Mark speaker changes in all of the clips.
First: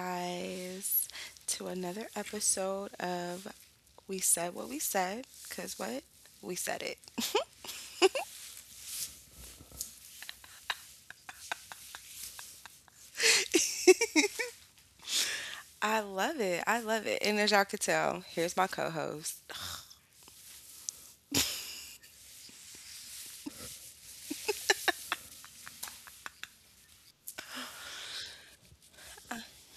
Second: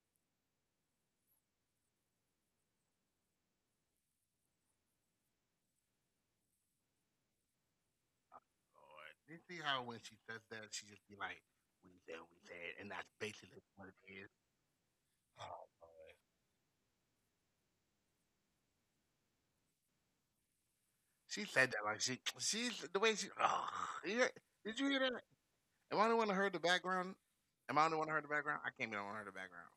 Speaker 1: guys, to another episode of We Said What We Said, because what? We said it.
Speaker 2: Lord. You see how when she says that, she just be like, we said," and that's basically what it is.
Speaker 1: I love it. I love it. And as y'all could tell, here's my co host.
Speaker 2: She said that like she's the way she. Oh, did you hear that? Am I the one that heard the background? Am I the one that heard the background? I can't be the one that heard the background.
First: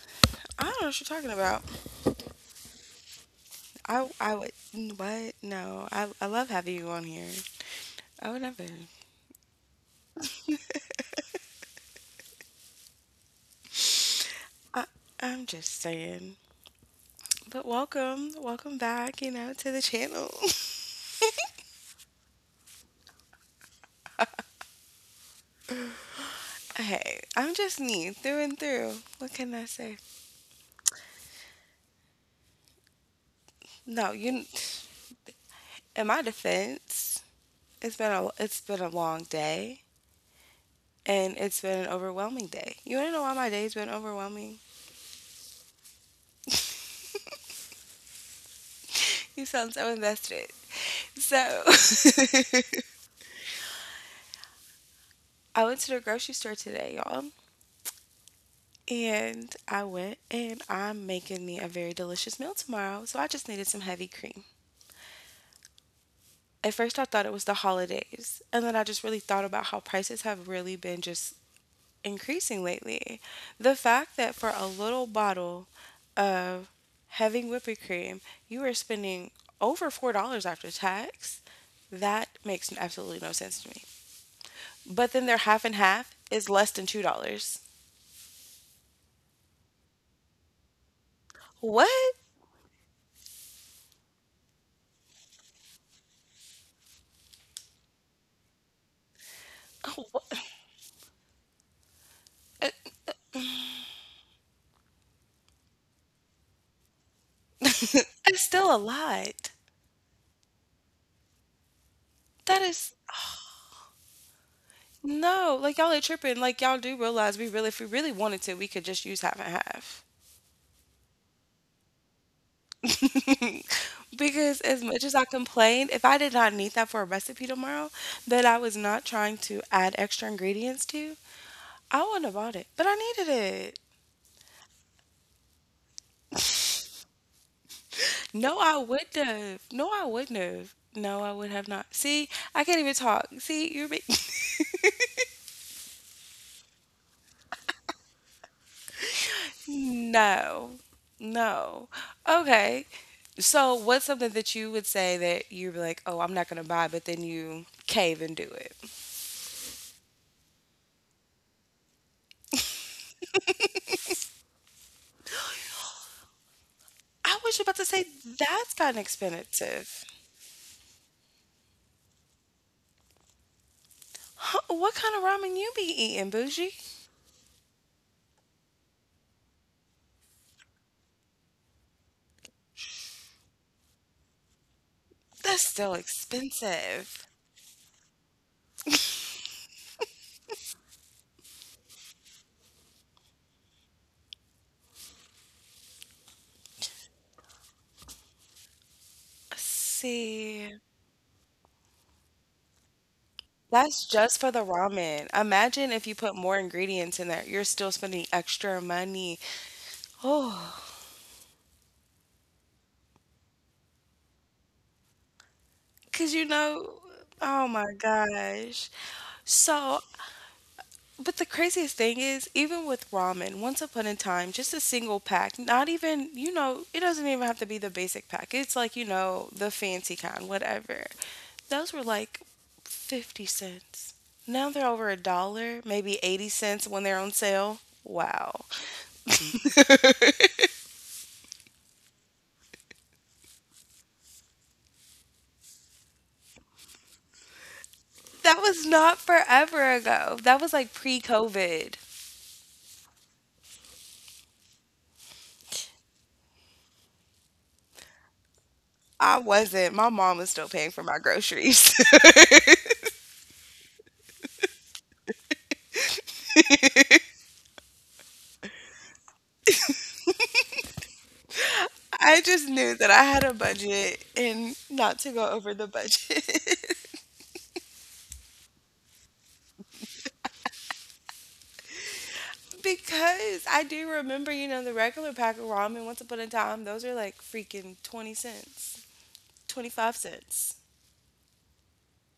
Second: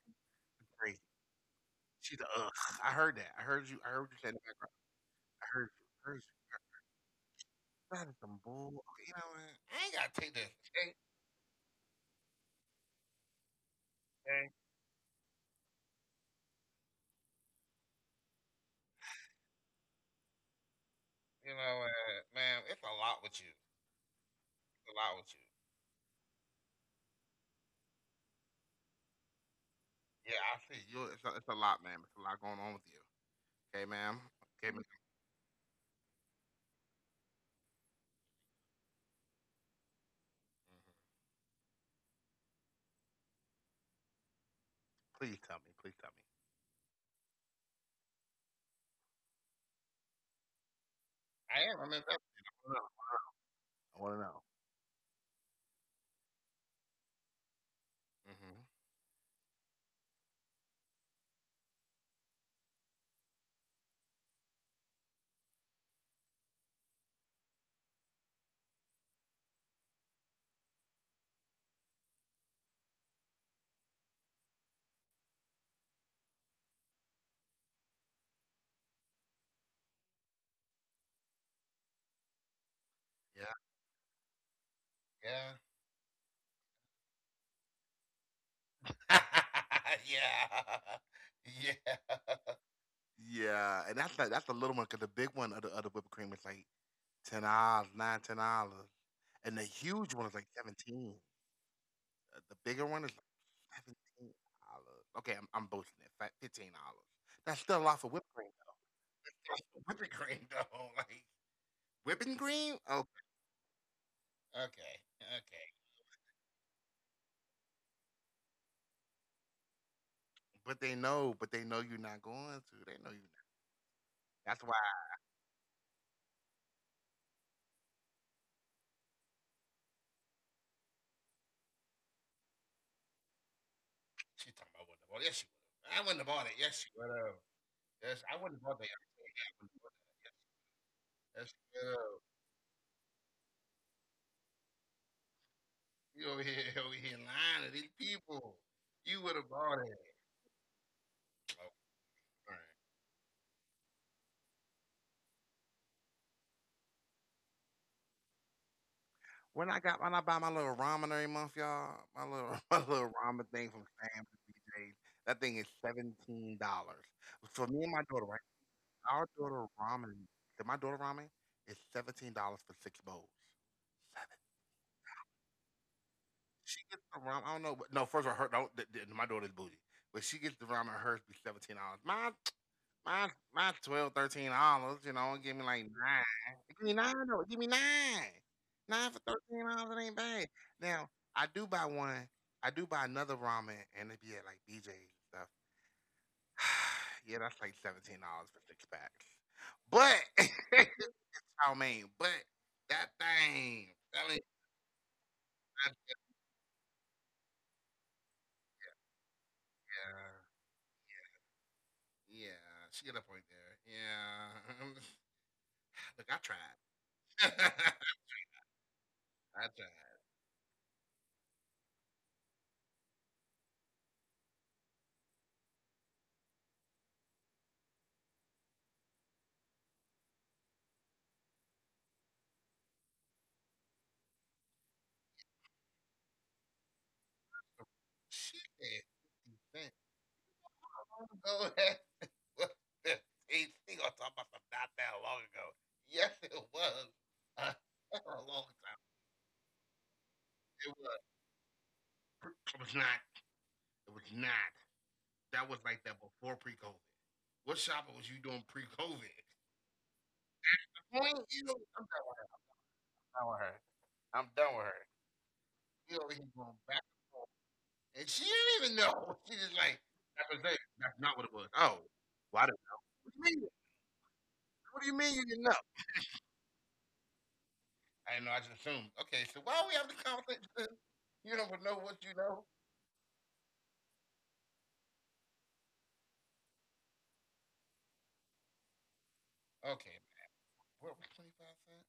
Speaker 1: I
Speaker 2: It's
Speaker 1: don't know
Speaker 2: crazy.
Speaker 1: what you're talking about.
Speaker 2: She's a. Ugh. I heard that. I heard you. I heard
Speaker 1: I,
Speaker 2: you say
Speaker 1: I
Speaker 2: the
Speaker 1: would,
Speaker 2: background.
Speaker 1: what?
Speaker 2: I heard you.
Speaker 1: No,
Speaker 2: I heard
Speaker 1: I love
Speaker 2: you.
Speaker 1: having you on here.
Speaker 2: That is
Speaker 1: I
Speaker 2: some
Speaker 1: would never.
Speaker 2: bull. Okay, you know what? I ain't gotta take this. Hey,
Speaker 1: I, I'm just saying. But welcome, welcome back, you know, to the channel.
Speaker 2: you know what, man? It's a lot with you. It's a lot with you.
Speaker 1: Hey, I'm just me through and through. What can I say?
Speaker 2: Yeah, I see you. It's a lot, man. It's a lot going on with you. Okay,
Speaker 1: No,
Speaker 2: ma'am.
Speaker 1: you.
Speaker 2: Okay, ma'am.
Speaker 1: In my defense, it's been a long day, and it's been an overwhelming day. You wanna know why my day's been overwhelming?
Speaker 2: Please tell me. Please tell me.
Speaker 1: You sound so invested. So
Speaker 2: I am. I'm invested. I wanna know. I want to know.
Speaker 1: I went to the grocery store today, y'all.
Speaker 2: Mm-hmm.
Speaker 1: And I went, and I'm making me a very delicious meal tomorrow. So I just needed some heavy cream. At first, I thought it was the holidays. And then I just really thought about how prices have really been just increasing lately. The fact that for a little bottle of heavy whipping cream, you are spending over $4 after tax, that makes absolutely no
Speaker 2: Yeah.
Speaker 1: sense to me. But then their half and half is less than $2.
Speaker 2: Yeah.
Speaker 1: What?
Speaker 2: Yeah. Yeah. Yeah, and that's like that's the little one because the big one of the other whipped cream is like $10, nine, $10, and the
Speaker 1: Oh,
Speaker 2: huge
Speaker 1: what?
Speaker 2: one is like 17. The bigger one is like $17. Okay, I'm boasting it. $15. That's still a lot for whipped
Speaker 1: It's
Speaker 2: cream. Though.
Speaker 1: still a lot.
Speaker 2: That's whipping cream though. Like whipping
Speaker 1: That
Speaker 2: cream?
Speaker 1: is
Speaker 2: Okay. Okay.
Speaker 1: no,
Speaker 2: Okay.
Speaker 1: like y'all are tripping. Like y'all do realize we really, if we really wanted to, we could just use half and half.
Speaker 2: But they know you're not going to. They know you. Not.
Speaker 1: Because
Speaker 2: That's
Speaker 1: as much
Speaker 2: why.
Speaker 1: as I complained, if I did not need that for a recipe tomorrow that I was not trying to add extra ingredients to, I wouldn't have bought it. But I needed it.
Speaker 2: She talking about what the ball. Yes, she would have. I wouldn't have bought it. Yes, she would have. Yes, I wouldn't
Speaker 1: No,
Speaker 2: have
Speaker 1: I
Speaker 2: bought that. I
Speaker 1: wouldn't
Speaker 2: wouldn't
Speaker 1: have.
Speaker 2: have
Speaker 1: No,
Speaker 2: bought
Speaker 1: I
Speaker 2: that.
Speaker 1: wouldn't have. No, I
Speaker 2: Yes,
Speaker 1: would
Speaker 2: yes,
Speaker 1: have
Speaker 2: she
Speaker 1: not.
Speaker 2: would have.
Speaker 1: See, I can't even talk. See, you're big.
Speaker 2: You over here, over here lying to these people. You would have bought it.
Speaker 1: No.
Speaker 2: Oh,
Speaker 1: No.
Speaker 2: all right.
Speaker 1: Okay. So, what's something that you would say that you'd be like, oh, I'm not going to buy, but then you cave and do it?
Speaker 2: When I got when I buy my little ramen every month, y'all, my little my little ramen thing from Sam's and BJ's, that thing is $17.
Speaker 1: I was
Speaker 2: For
Speaker 1: about
Speaker 2: me
Speaker 1: to
Speaker 2: and my
Speaker 1: say
Speaker 2: daughter, right?
Speaker 1: that's kind of
Speaker 2: Our daughter
Speaker 1: expensive.
Speaker 2: ramen, so my daughter ramen is $17 for 6 bowls.
Speaker 1: Huh, what kind of ramen you be eating, bougie?
Speaker 2: She gets the rum. I don't know. But no, first of all, her don't. My daughter's bougie, but she gets the rum and hers be $17. Mine, 12, $13. You know, give me
Speaker 1: That's
Speaker 2: like
Speaker 1: still
Speaker 2: nine. Give me
Speaker 1: expensive.
Speaker 2: nine. Though. Give me nine. Nine for $13. It ain't bad. Now I do buy one. I do buy another ramen, and it be at like BJ's and stuff. Yeah, that's like $17 for 6 packs. But
Speaker 1: See,
Speaker 2: I mean, but that
Speaker 1: that's
Speaker 2: thing,
Speaker 1: just for
Speaker 2: that
Speaker 1: the
Speaker 2: thing,
Speaker 1: ramen. Imagine if you put more ingredients in there, you're still spending extra money. Oh,
Speaker 2: yeah, she got a point there. Yeah.
Speaker 1: because you
Speaker 2: Look, I
Speaker 1: know,
Speaker 2: tried.
Speaker 1: oh my gosh. So,
Speaker 2: I tried.
Speaker 1: but the craziest thing is, even with ramen, once upon a time, just a single pack, not even, you know, it doesn't even have to be the basic pack. It's like, you know, the fancy kind, whatever. Those were like 50 cents. Now they're over a dollar, maybe 80 cents when they're on sale. Wow.
Speaker 2: She said 50 cents. Go ahead. What the- Hey, thing I to about some not that long ago. Yes, it was. Uh,
Speaker 1: That
Speaker 2: a
Speaker 1: was
Speaker 2: long
Speaker 1: not
Speaker 2: time.
Speaker 1: forever ago. That was like pre
Speaker 2: It was.
Speaker 1: COVID.
Speaker 2: It was not. It was not. That was like that before pre-COVID. What shopping was you doing
Speaker 1: I
Speaker 2: pre-COVID?
Speaker 1: wasn't. My mom was still paying for my
Speaker 2: Point
Speaker 1: groceries.
Speaker 2: you. Know, I'm done with her. I'm done with her. I'm done with her. You over here going back and forth. And she didn't even know. She just like, that's what I'm that's not what it was. Oh,
Speaker 1: I just knew
Speaker 2: well, I
Speaker 1: that
Speaker 2: didn't
Speaker 1: I
Speaker 2: know.
Speaker 1: had a
Speaker 2: What do you mean?
Speaker 1: budget and not
Speaker 2: What
Speaker 1: to
Speaker 2: do you
Speaker 1: go
Speaker 2: mean
Speaker 1: over
Speaker 2: you
Speaker 1: the
Speaker 2: didn't know?
Speaker 1: budget.
Speaker 2: I didn't know. I just assumed. Okay, so why are we having the conversation? You don't know what you know.
Speaker 1: Because I do remember, you know, the regular pack of ramen once upon a time, those are like freaking 20 cents, 25
Speaker 2: Okay,
Speaker 1: cents.
Speaker 2: what was 25 cent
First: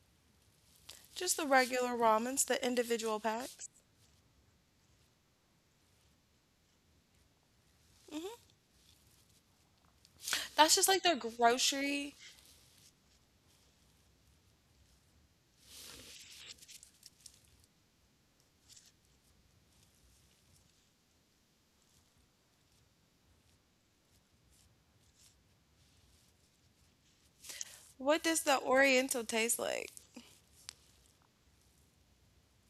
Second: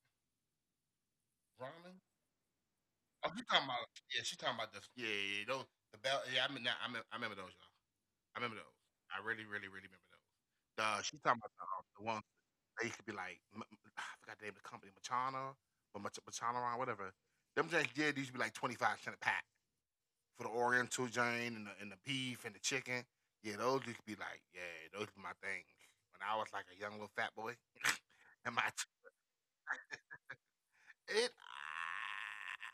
Speaker 1: Just the regular
Speaker 2: ramen?
Speaker 1: ramens, the individual
Speaker 2: Oh, you
Speaker 1: packs.
Speaker 2: talking about? Yeah, she talking about the yeah, yeah, yeah those the bell. Yeah, I mean, nah, I, mean, I remember those, y'all. I remember those. I really, really, really remember those.
Speaker 1: That's just
Speaker 2: Uh,
Speaker 1: like the
Speaker 2: she talking about the
Speaker 1: grocery.
Speaker 2: ones they used to be like, I forgot the name of the company, Machana, or Machana, or whatever. Them drinks, yeah, these used to be like 25 cent a pack. For the Oriental joint and the beef and the chicken. Yeah, those used to be like, yeah, those are my things. When I was like a young little fat boy,
Speaker 1: What does
Speaker 2: and
Speaker 1: the
Speaker 2: my
Speaker 1: Oriental taste like?
Speaker 2: it.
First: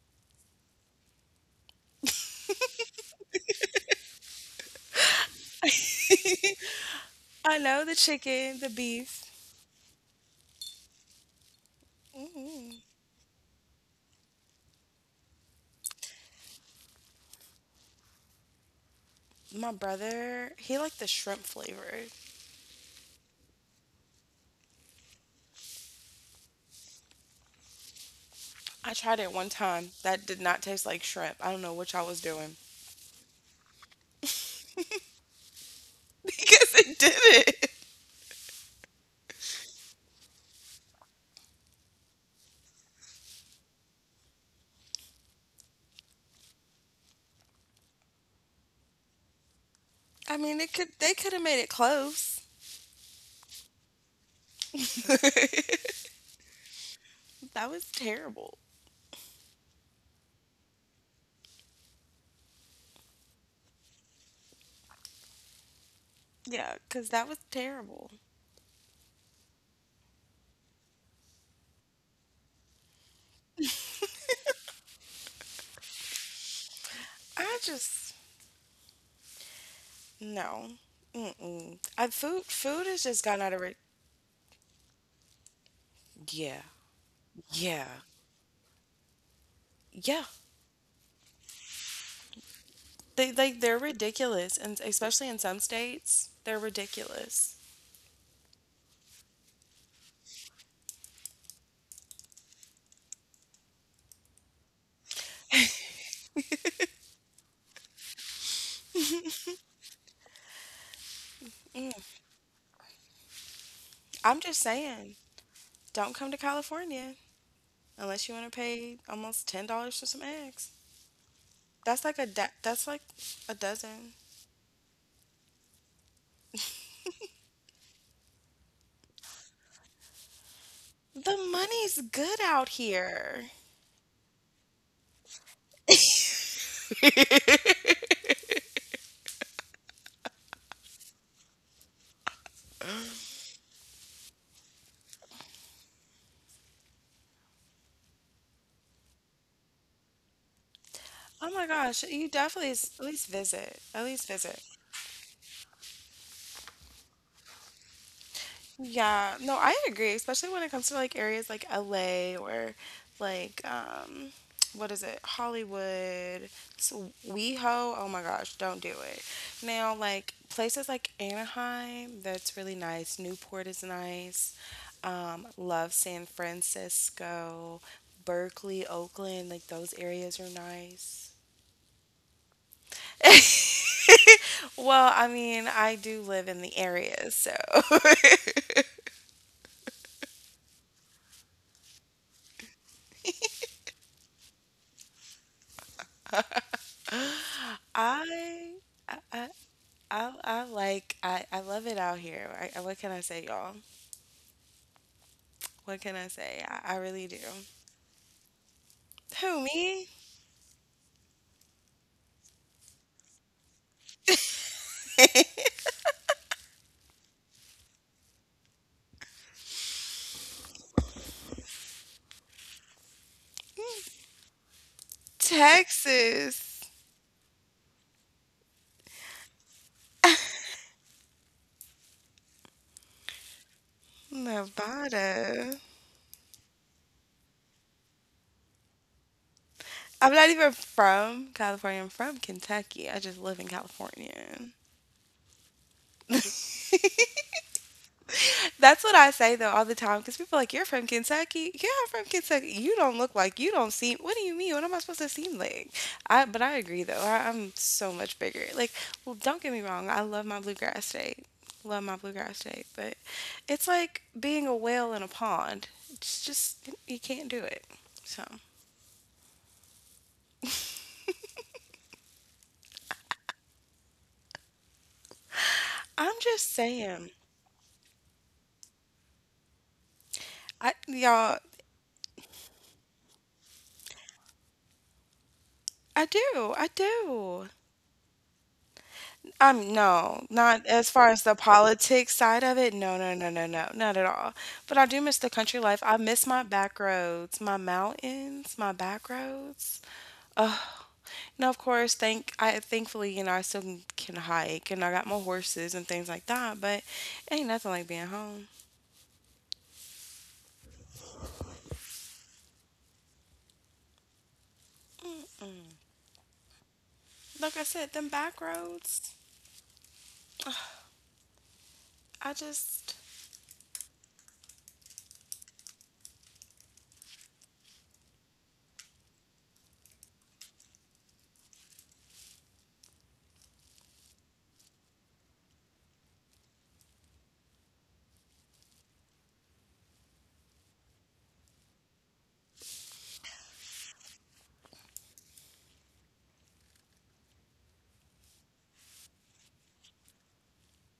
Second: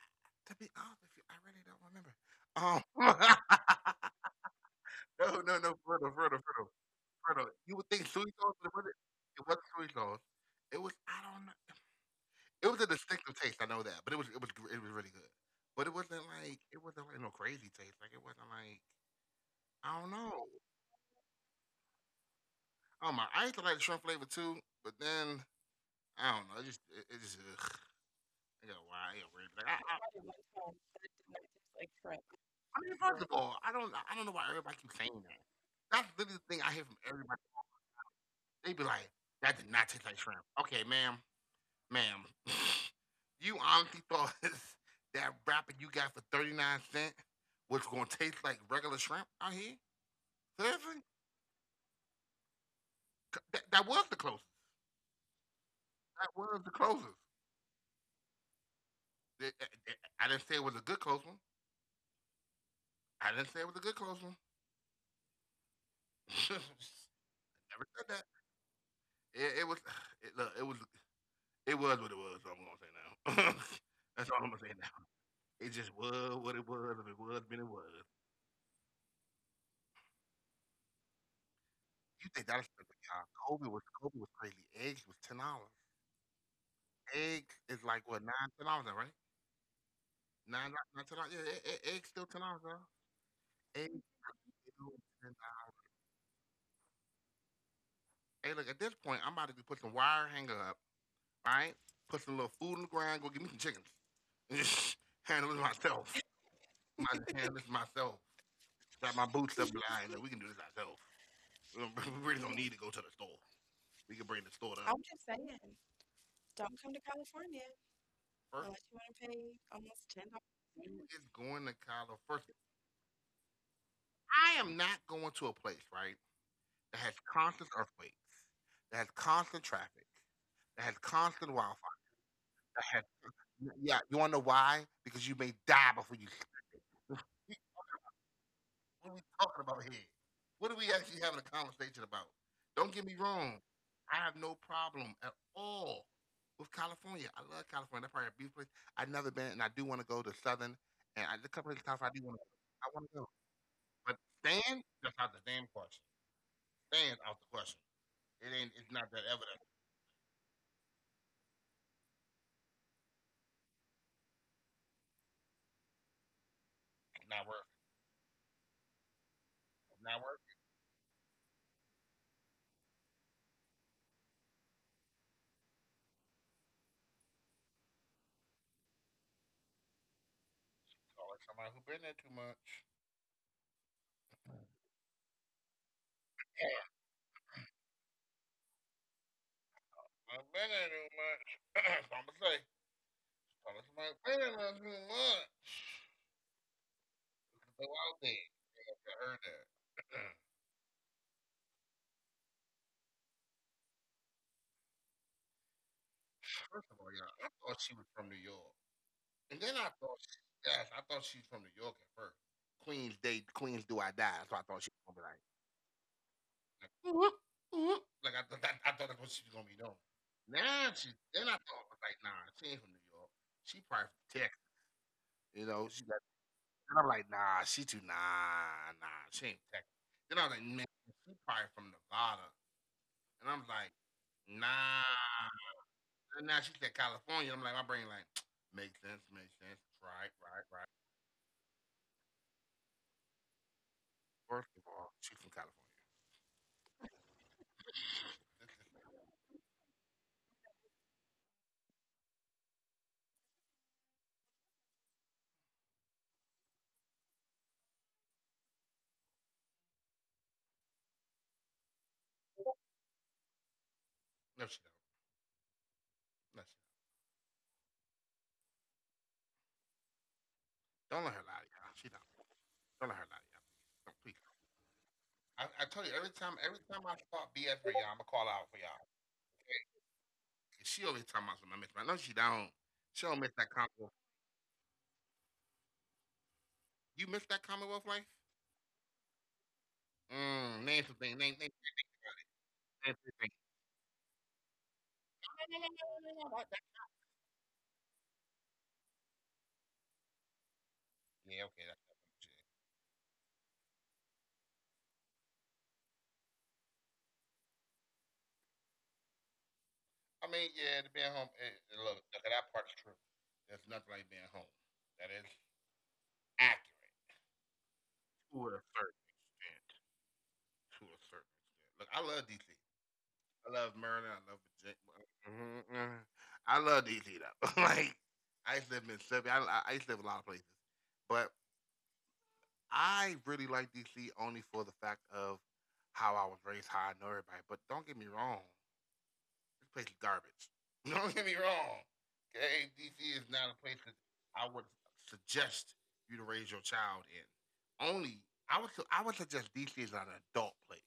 Speaker 2: To be honest with you, I really don't remember. Um, no, no, no, further, further.
Speaker 1: I
Speaker 2: You
Speaker 1: know
Speaker 2: would
Speaker 1: the
Speaker 2: think soy sauce,
Speaker 1: chicken,
Speaker 2: but
Speaker 1: the
Speaker 2: it wasn't.
Speaker 1: beef.
Speaker 2: It wasn't soy sauce. It was. I don't know. It was a distinctive taste. I know that, but it was. It was. It was really good. But it wasn't like. It wasn't like no crazy taste. Like it wasn't like.
Speaker 1: My
Speaker 2: I don't know.
Speaker 1: brother, he liked the shrimp flavor.
Speaker 2: Oh my, I used to like shrimp flavor too, but then I don't know. It just it just I got
Speaker 1: I
Speaker 2: why I got
Speaker 1: tried it
Speaker 2: weird.
Speaker 1: one
Speaker 2: Like
Speaker 1: time. That did not taste like shrimp. I don't know what all was doing.
Speaker 2: don't even like I don't know why everybody keeps saying that. That's literally the thing I hear
Speaker 1: Because
Speaker 2: from
Speaker 1: it
Speaker 2: everybody.
Speaker 1: didn't.
Speaker 2: They be like, "That did not taste like shrimp." Okay, ma'am, ma'am, you honestly thought that wrapper you got for 39 cent was gonna taste like regular shrimp out here?
Speaker 1: I mean, it
Speaker 2: Seriously?
Speaker 1: could. They could have made it close.
Speaker 2: That was the closest.
Speaker 1: That
Speaker 2: That was the closest.
Speaker 1: was terrible.
Speaker 2: I didn't say it was a good close one. I didn't say it was a good close one.
Speaker 1: Yeah, because
Speaker 2: Never
Speaker 1: that was
Speaker 2: said that.
Speaker 1: terrible.
Speaker 2: It was. It, look, it was. It was what it was. So I'm gonna say now. That's all I'm gonna say now. It just was what it was. If it was, then it
Speaker 1: I
Speaker 2: was.
Speaker 1: just no. Mm-mm. I
Speaker 2: You think
Speaker 1: food
Speaker 2: that's the
Speaker 1: food has just gotten out of re-
Speaker 2: Kobe was crazy. Eggs was $10.
Speaker 1: Yeah,
Speaker 2: Eggs is
Speaker 1: yeah,
Speaker 2: like what nine, $10, right?
Speaker 1: yeah.
Speaker 2: Nine ten dollars. Yeah, eggs still $10, bro.
Speaker 1: They like they're
Speaker 2: Eggs
Speaker 1: ridiculous, and
Speaker 2: still ten
Speaker 1: especially in some
Speaker 2: dollars.
Speaker 1: states, they're ridiculous.
Speaker 2: Hey, look at this point, I'm about to put some wire hanger up. All right, put some little food in the ground. Go get me some chickens. Handle it myself. My handle this myself. Got my boots up blind. Like, we can do this ourselves. We really need to go to the store. We can bring the
Speaker 1: I'm
Speaker 2: store
Speaker 1: just
Speaker 2: to
Speaker 1: saying, don't come to California unless you want to
Speaker 2: first
Speaker 1: pay almost $10 for some eggs.
Speaker 2: is going to Colorado.
Speaker 1: That's like a
Speaker 2: First.
Speaker 1: da- that's like a dozen.
Speaker 2: I am not going to a place, right, that has constant earthquakes, that has constant traffic, that has constant
Speaker 1: The
Speaker 2: wildfire,
Speaker 1: money's good
Speaker 2: that
Speaker 1: out
Speaker 2: has
Speaker 1: here.
Speaker 2: yeah, you wanna know why? Because you may die before you what are we talking about here? What are we actually having a conversation about? Don't get me wrong. I have no problem at all with California. I love California. That's probably a beautiful place. I've never been, and I do want to go to Southern. And I, the
Speaker 1: Oh
Speaker 2: couple of
Speaker 1: my
Speaker 2: California, I
Speaker 1: gosh,
Speaker 2: do want to.
Speaker 1: you
Speaker 2: I
Speaker 1: definitely
Speaker 2: want
Speaker 1: s-
Speaker 2: to go.
Speaker 1: at least visit.
Speaker 2: But
Speaker 1: At least visit.
Speaker 2: Stan, that's out the damn question. Stan out the question. It ain't. It's not that
Speaker 1: Yeah,
Speaker 2: evident.
Speaker 1: no, I agree, especially when it comes to like areas like LA or like what is it? Hollywood,
Speaker 2: It's
Speaker 1: so
Speaker 2: not worth.
Speaker 1: WeHo. Oh my gosh, don't do it.
Speaker 2: It. It's
Speaker 1: Now,
Speaker 2: not worth.
Speaker 1: like
Speaker 2: It.
Speaker 1: places like Anaheim, that's really nice. Newport is nice. Love San Francisco, Berkeley, Oakland, like those areas are
Speaker 2: It's like
Speaker 1: nice.
Speaker 2: somebody who been there too much.
Speaker 1: Well, I mean, I do live in
Speaker 2: Yeah,
Speaker 1: the area, so
Speaker 2: I've been there too much. So I'm gonna say. Tell us somebody who been there too much. The wild thing.
Speaker 1: I
Speaker 2: Yeah, I
Speaker 1: I
Speaker 2: heard
Speaker 1: I
Speaker 2: that.
Speaker 1: I like I love it out here. What can I say, y'all? What can I say?
Speaker 2: First of all,
Speaker 1: I
Speaker 2: y'all,
Speaker 1: really
Speaker 2: I
Speaker 1: do.
Speaker 2: thought she was from New York, and
Speaker 1: Who
Speaker 2: then I
Speaker 1: me?
Speaker 2: thought, she, yes, I thought she was from New York at first. Queens Day, Queens Do I Die. That's what I thought she was gonna be like. Like, like I, that, I thought that's what she was gonna be doing. Now she, then I thought was like, nah, she ain't from New York. She probably from Texas. You know, she got, and
Speaker 1: Texas,
Speaker 2: I'm like, nah, she too, she ain't from Texas. Then I was like, man, she probably from Nevada, and I'm like,
Speaker 1: Nevada.
Speaker 2: nah, and now she said California. I'm like, my brain like, makes sense, makes sense. Right,
Speaker 1: I'm not
Speaker 2: right,
Speaker 1: even
Speaker 2: right.
Speaker 1: from California. I'm from Kentucky. I just live in California.
Speaker 2: First of all, she's from California.
Speaker 1: That's what I say though all the time because people are like, you're from Kentucky? Yeah, I'm from Kentucky. You don't look like you don't seem what do you mean? What am I supposed to seem like? I but I agree though. I'm so much bigger. Like, well, don't get me wrong, I love my bluegrass state. Love my bluegrass state, but it's like
Speaker 2: No,
Speaker 1: being
Speaker 2: she
Speaker 1: a
Speaker 2: don't.
Speaker 1: whale in a pond. It's
Speaker 2: No, she don't.
Speaker 1: just you can't do it. So
Speaker 2: Don't let her lie to y'all. She don't. Don't let her lie to y'all. Don't, please. I tell you,
Speaker 1: I'm just
Speaker 2: every time I
Speaker 1: saying.
Speaker 2: start BS for y'all, I'ma call her out for y'all. Okay? 'Cause
Speaker 1: I
Speaker 2: she always talking
Speaker 1: y'all
Speaker 2: about something I miss. I know she don't. She don't miss that Commonwealth.
Speaker 1: I do, I
Speaker 2: You miss that
Speaker 1: do.
Speaker 2: Commonwealth life?
Speaker 1: No,
Speaker 2: Mm,
Speaker 1: not
Speaker 2: name
Speaker 1: as far
Speaker 2: something.
Speaker 1: as the
Speaker 2: Name, something.
Speaker 1: politics
Speaker 2: About
Speaker 1: side of it.
Speaker 2: it, name,
Speaker 1: No, no,
Speaker 2: something.
Speaker 1: no, no, no, not at all. But I do miss the country life. I miss my back roads, my mountains, my back roads. Ugh.
Speaker 2: Yeah,
Speaker 1: Now, of
Speaker 2: okay,
Speaker 1: course,
Speaker 2: that's some shit.
Speaker 1: thankfully, you know, I still can hike and I got my horses and things like that. But it ain't nothing like being home.
Speaker 2: I mean, yeah, the being home. Look, look, that part's true. There's nothing like being home. That is
Speaker 1: Mm,
Speaker 2: accurate
Speaker 1: like I said, them back
Speaker 2: to a
Speaker 1: roads.
Speaker 2: certain extent. To a certain extent. Look, I love
Speaker 1: I
Speaker 2: DC.
Speaker 1: just
Speaker 2: I love Maryland. I love Virginia. Mhm, mhm. I love DC though. like, I used to live in Mississippi. I used to live in a lot of places, but I really like DC only for the fact of how I was raised, how I know everybody. But don't get me wrong. This place is garbage. Don't get me wrong. Okay, DC is not a place that I would suggest you to raise your child in. Only I would suggest DC is an adult place,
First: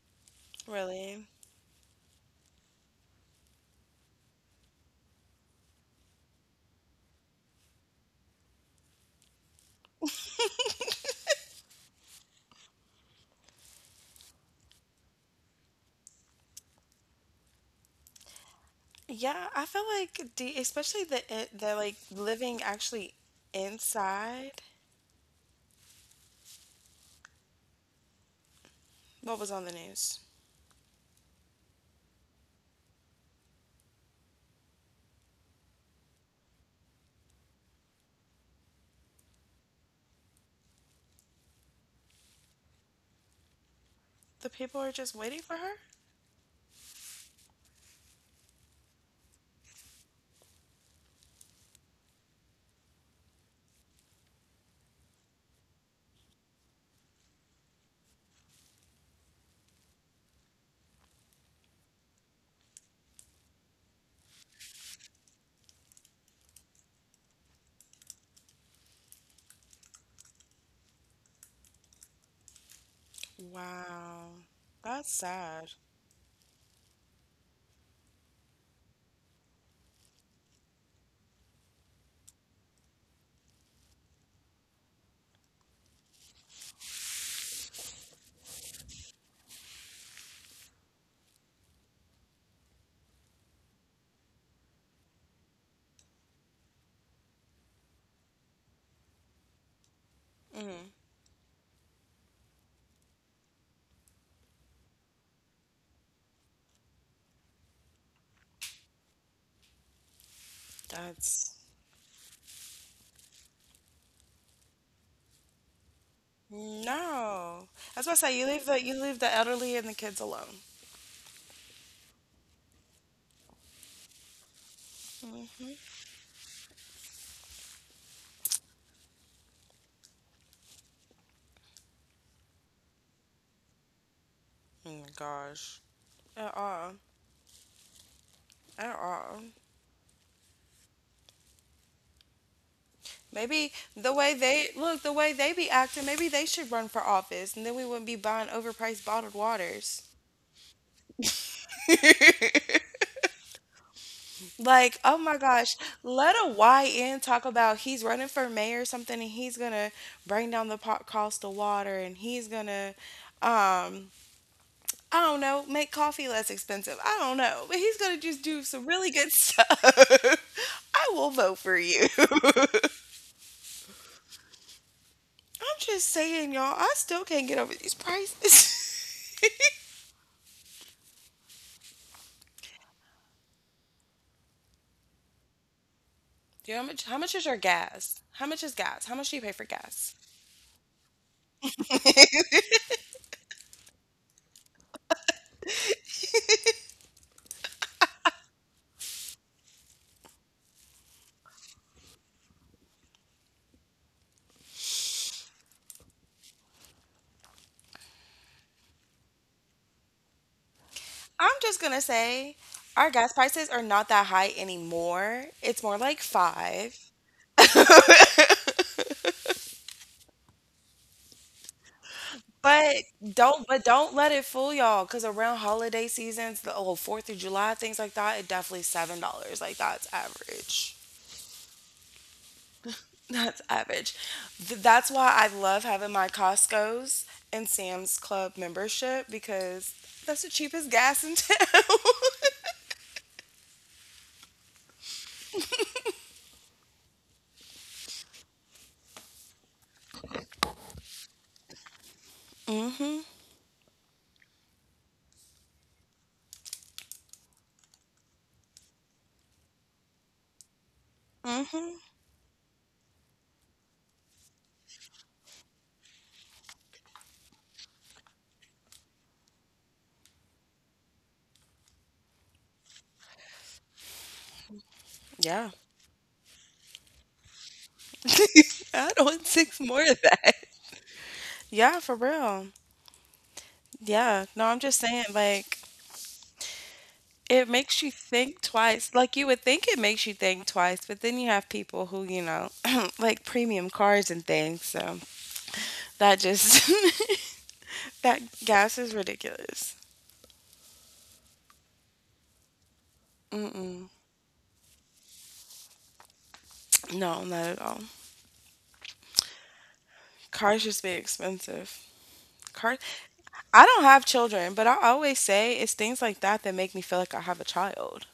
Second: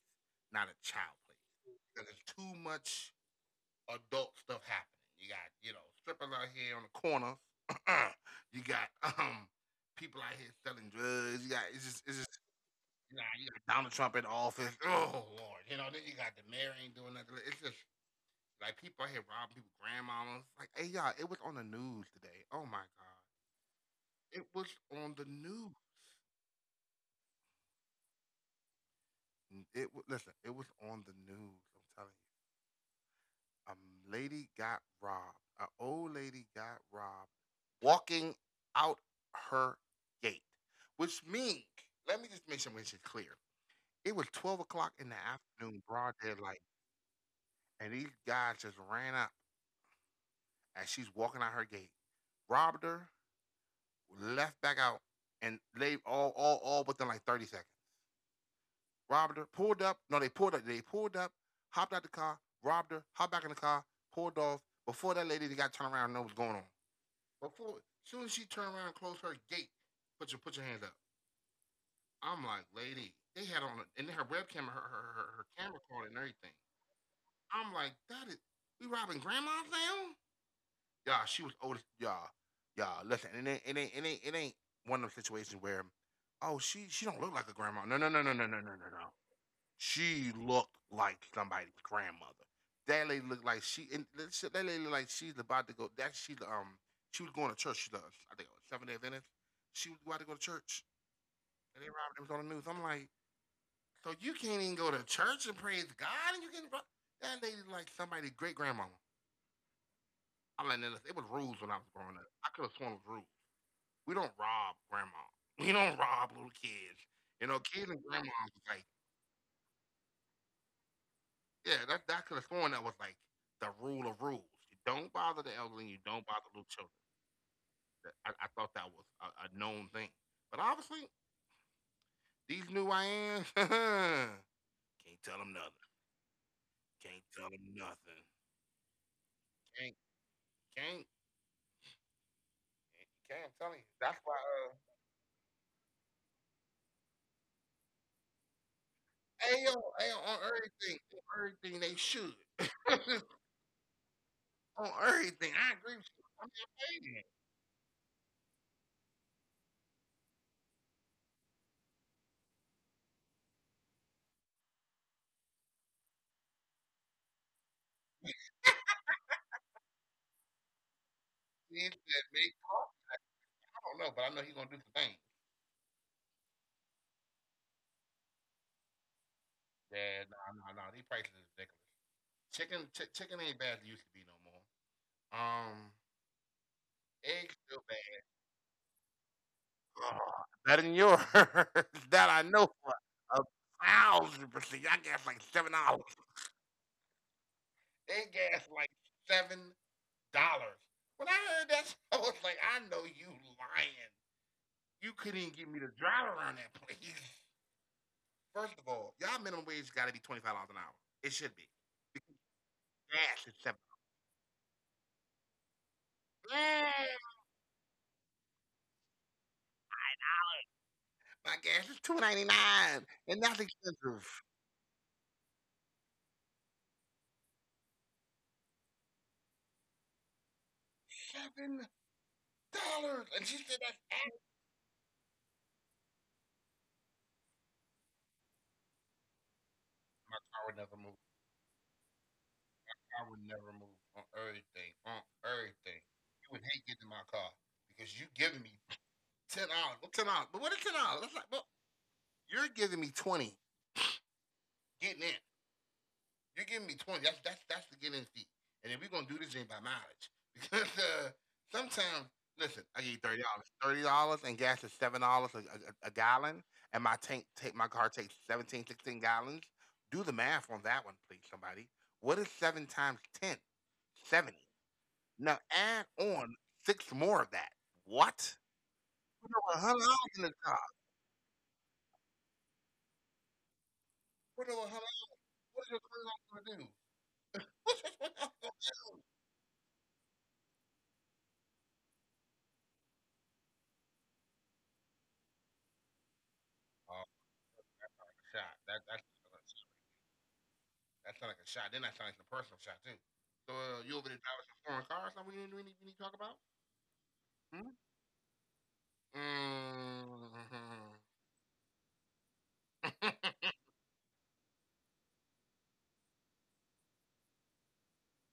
Speaker 2: not a child
Speaker 1: really,
Speaker 2: place. Because there's too much adult stuff happening. You got strippers out here on the corners. You got people out here selling drugs. You got it's just you got Donald Trump in office. Oh lord, you know, then you got the mayor ain't doing nothing. It's just
Speaker 1: yeah. I
Speaker 2: like
Speaker 1: feel
Speaker 2: people out here
Speaker 1: like,
Speaker 2: robbing people,
Speaker 1: especially the
Speaker 2: grandmamas.
Speaker 1: eh,
Speaker 2: Like,
Speaker 1: the
Speaker 2: hey
Speaker 1: like
Speaker 2: y'all, it was on
Speaker 1: living
Speaker 2: the news
Speaker 1: actually
Speaker 2: today. Oh my god,
Speaker 1: inside.
Speaker 2: it was on the news.
Speaker 1: What was on the news?
Speaker 2: Listen, it was on the news. I'm telling you, a lady got robbed. An old lady got robbed walking out her gate, which means let me just make sure this is
Speaker 1: The
Speaker 2: clear.
Speaker 1: people are just
Speaker 2: It was
Speaker 1: waiting for
Speaker 2: 12
Speaker 1: her?
Speaker 2: o'clock in the afternoon, broad daylight, and these guys just ran up as she's walking out her gate, robbed her, left back out and laid all within like 30 seconds. Robbed her, pulled up. No, they pulled up. They pulled up, hopped out the car, robbed her, hopped back in the car, pulled off. Before that lady they got turned around and know what's going on. Before, as soon as she turned around and closed her gate, put your hands up. I'm like,
Speaker 1: Wow.
Speaker 2: lady, they had on a,
Speaker 1: That's
Speaker 2: and her
Speaker 1: sad.
Speaker 2: webcam, her camera card and everything. I'm like, that is, we robbing grandma's now? Y'all, she was oldest. Y'all, y'all, listen. It ain't one of those situations where, oh, she don't look like a grandma. No, no, no, no, no, no, no, no, no. She looked like somebody's grandmother. That lady looked like she, and that lady looked like she's about to go. That she was going to church. She's I think, it was Seventh Day Adventist. She was about to go to
Speaker 1: Mm,
Speaker 2: church, and they robbed. It was on the news. I'm like, so you can't even go to church and praise God, and you can. That lady like somebody's great grandmama. I'm like, it was
Speaker 1: that's
Speaker 2: rules when I was growing up. I could have sworn it was rules. We don't rob grandma. We don't rob little kids.
Speaker 1: no.
Speaker 2: You know, kids
Speaker 1: That's
Speaker 2: and
Speaker 1: what I was about to say.
Speaker 2: grandmas was
Speaker 1: You
Speaker 2: like,
Speaker 1: leave the elderly and the kids alone.
Speaker 2: yeah, that, that could have sworn that was like the rule of rules. You don't bother the
Speaker 1: Mm,
Speaker 2: elderly, you don't bother little children. That- I thought that was a known thing. But obviously, these new Ians can't tell them nothing.
Speaker 1: at all.
Speaker 2: Can't tell them nothing.
Speaker 1: At all.
Speaker 2: Can't can't can't tell you.
Speaker 1: Maybe
Speaker 2: That's why
Speaker 1: the way they look, the way they be acting, maybe they should run for office, and then we wouldn't be buying overpriced bottled
Speaker 2: Ayo, Ayo,
Speaker 1: waters.
Speaker 2: on everything they should. On
Speaker 1: Like, oh
Speaker 2: everything.
Speaker 1: my
Speaker 2: I agree
Speaker 1: gosh,
Speaker 2: with you. I'm
Speaker 1: let
Speaker 2: just
Speaker 1: a
Speaker 2: saying. That.
Speaker 1: YN talk about he's running for mayor or something, and he's gonna bring down the pot cost of water, and he's gonna, um, I don't know, make coffee less expensive. I don't know, but he's gonna just do some really good stuff. I will vote for you. I'm
Speaker 2: I don't know, but I know he's gonna do some things.
Speaker 1: just saying, y'all. I still can't get over these prices.
Speaker 2: Yeah, nah, nah, nah. These prices is ridiculous. Chicken, chicken ain't bad as it used to be no more. Um,
Speaker 1: Do you know how much? How
Speaker 2: Eggs
Speaker 1: much is
Speaker 2: still
Speaker 1: your
Speaker 2: bad.
Speaker 1: gas? How much is gas? How much do you pay for
Speaker 2: Ugh,
Speaker 1: gas?
Speaker 2: better than yours. That I know for 1,000%. I guess like $7. They gas like $7. When I heard that, I was like, I know you lying. You couldn't even give me the drive around that place. First of all, y'all minimum wage got to be $25 an hour. It should be.
Speaker 1: I'm just gonna say, our
Speaker 2: Gas is
Speaker 1: gas
Speaker 2: seven.
Speaker 1: prices are not that high anymore. It's more like
Speaker 2: Yeah.
Speaker 1: five.
Speaker 2: My gas is 2.99,
Speaker 1: But
Speaker 2: and that's expensive.
Speaker 1: don't let it fool y'all, all cause around holiday seasons, the oh, 4th of July, things like that, it definitely $7. Like that's average.
Speaker 2: $7, and she said
Speaker 1: That's
Speaker 2: that's average.
Speaker 1: average. Th- that's why I love having my Costco's and Sam's Club membership because
Speaker 2: My car
Speaker 1: that's the
Speaker 2: would never move.
Speaker 1: cheapest gas in town.
Speaker 2: I would never move on everything. On everything, you would hate getting in my car because you giving me $10. Well, $10, but what is $10? That's like, well, you're giving me 20. Getting in. You're giving me 20. That's the get in fee. And if we're gonna do this thing by mileage, because
Speaker 1: Hmm hmm.
Speaker 2: sometimes listen, I give you $30, $30, and gas is $7 a gallon, and my car takes 17, 16 gallons. Do the math on that one, please, somebody. What is seven times 10? 70. Now
Speaker 1: Yeah.
Speaker 2: add on six more of that. What?
Speaker 1: I don't
Speaker 2: Put
Speaker 1: want
Speaker 2: over a
Speaker 1: six
Speaker 2: hundred
Speaker 1: more
Speaker 2: dollars
Speaker 1: of
Speaker 2: in the
Speaker 1: that.
Speaker 2: car.
Speaker 1: Yeah, for real. Yeah.
Speaker 2: Put over a
Speaker 1: No,
Speaker 2: hundred
Speaker 1: I'm just
Speaker 2: dollars.
Speaker 1: saying,
Speaker 2: What is
Speaker 1: like,
Speaker 2: your $20 gonna do?
Speaker 1: it
Speaker 2: What's your
Speaker 1: makes you
Speaker 2: $20
Speaker 1: think
Speaker 2: gonna do?
Speaker 1: twice. Like you would think it makes you think twice, but then you have people who, you know, like premium cars and things. So that just
Speaker 2: Oh,
Speaker 1: that
Speaker 2: shot.
Speaker 1: gas is ridiculous.
Speaker 2: That sounds like a shot. Then that sounds like a personal shot too. So you
Speaker 1: Mm-mm.
Speaker 2: over there driving some foreign cars? Something you need to talk about?
Speaker 1: No, not
Speaker 2: Hmm?
Speaker 1: at all.
Speaker 2: Mm-hmm.
Speaker 1: Cars just be expensive. Car I don't have children, but I always say it's things like that that make me feel like I have a child.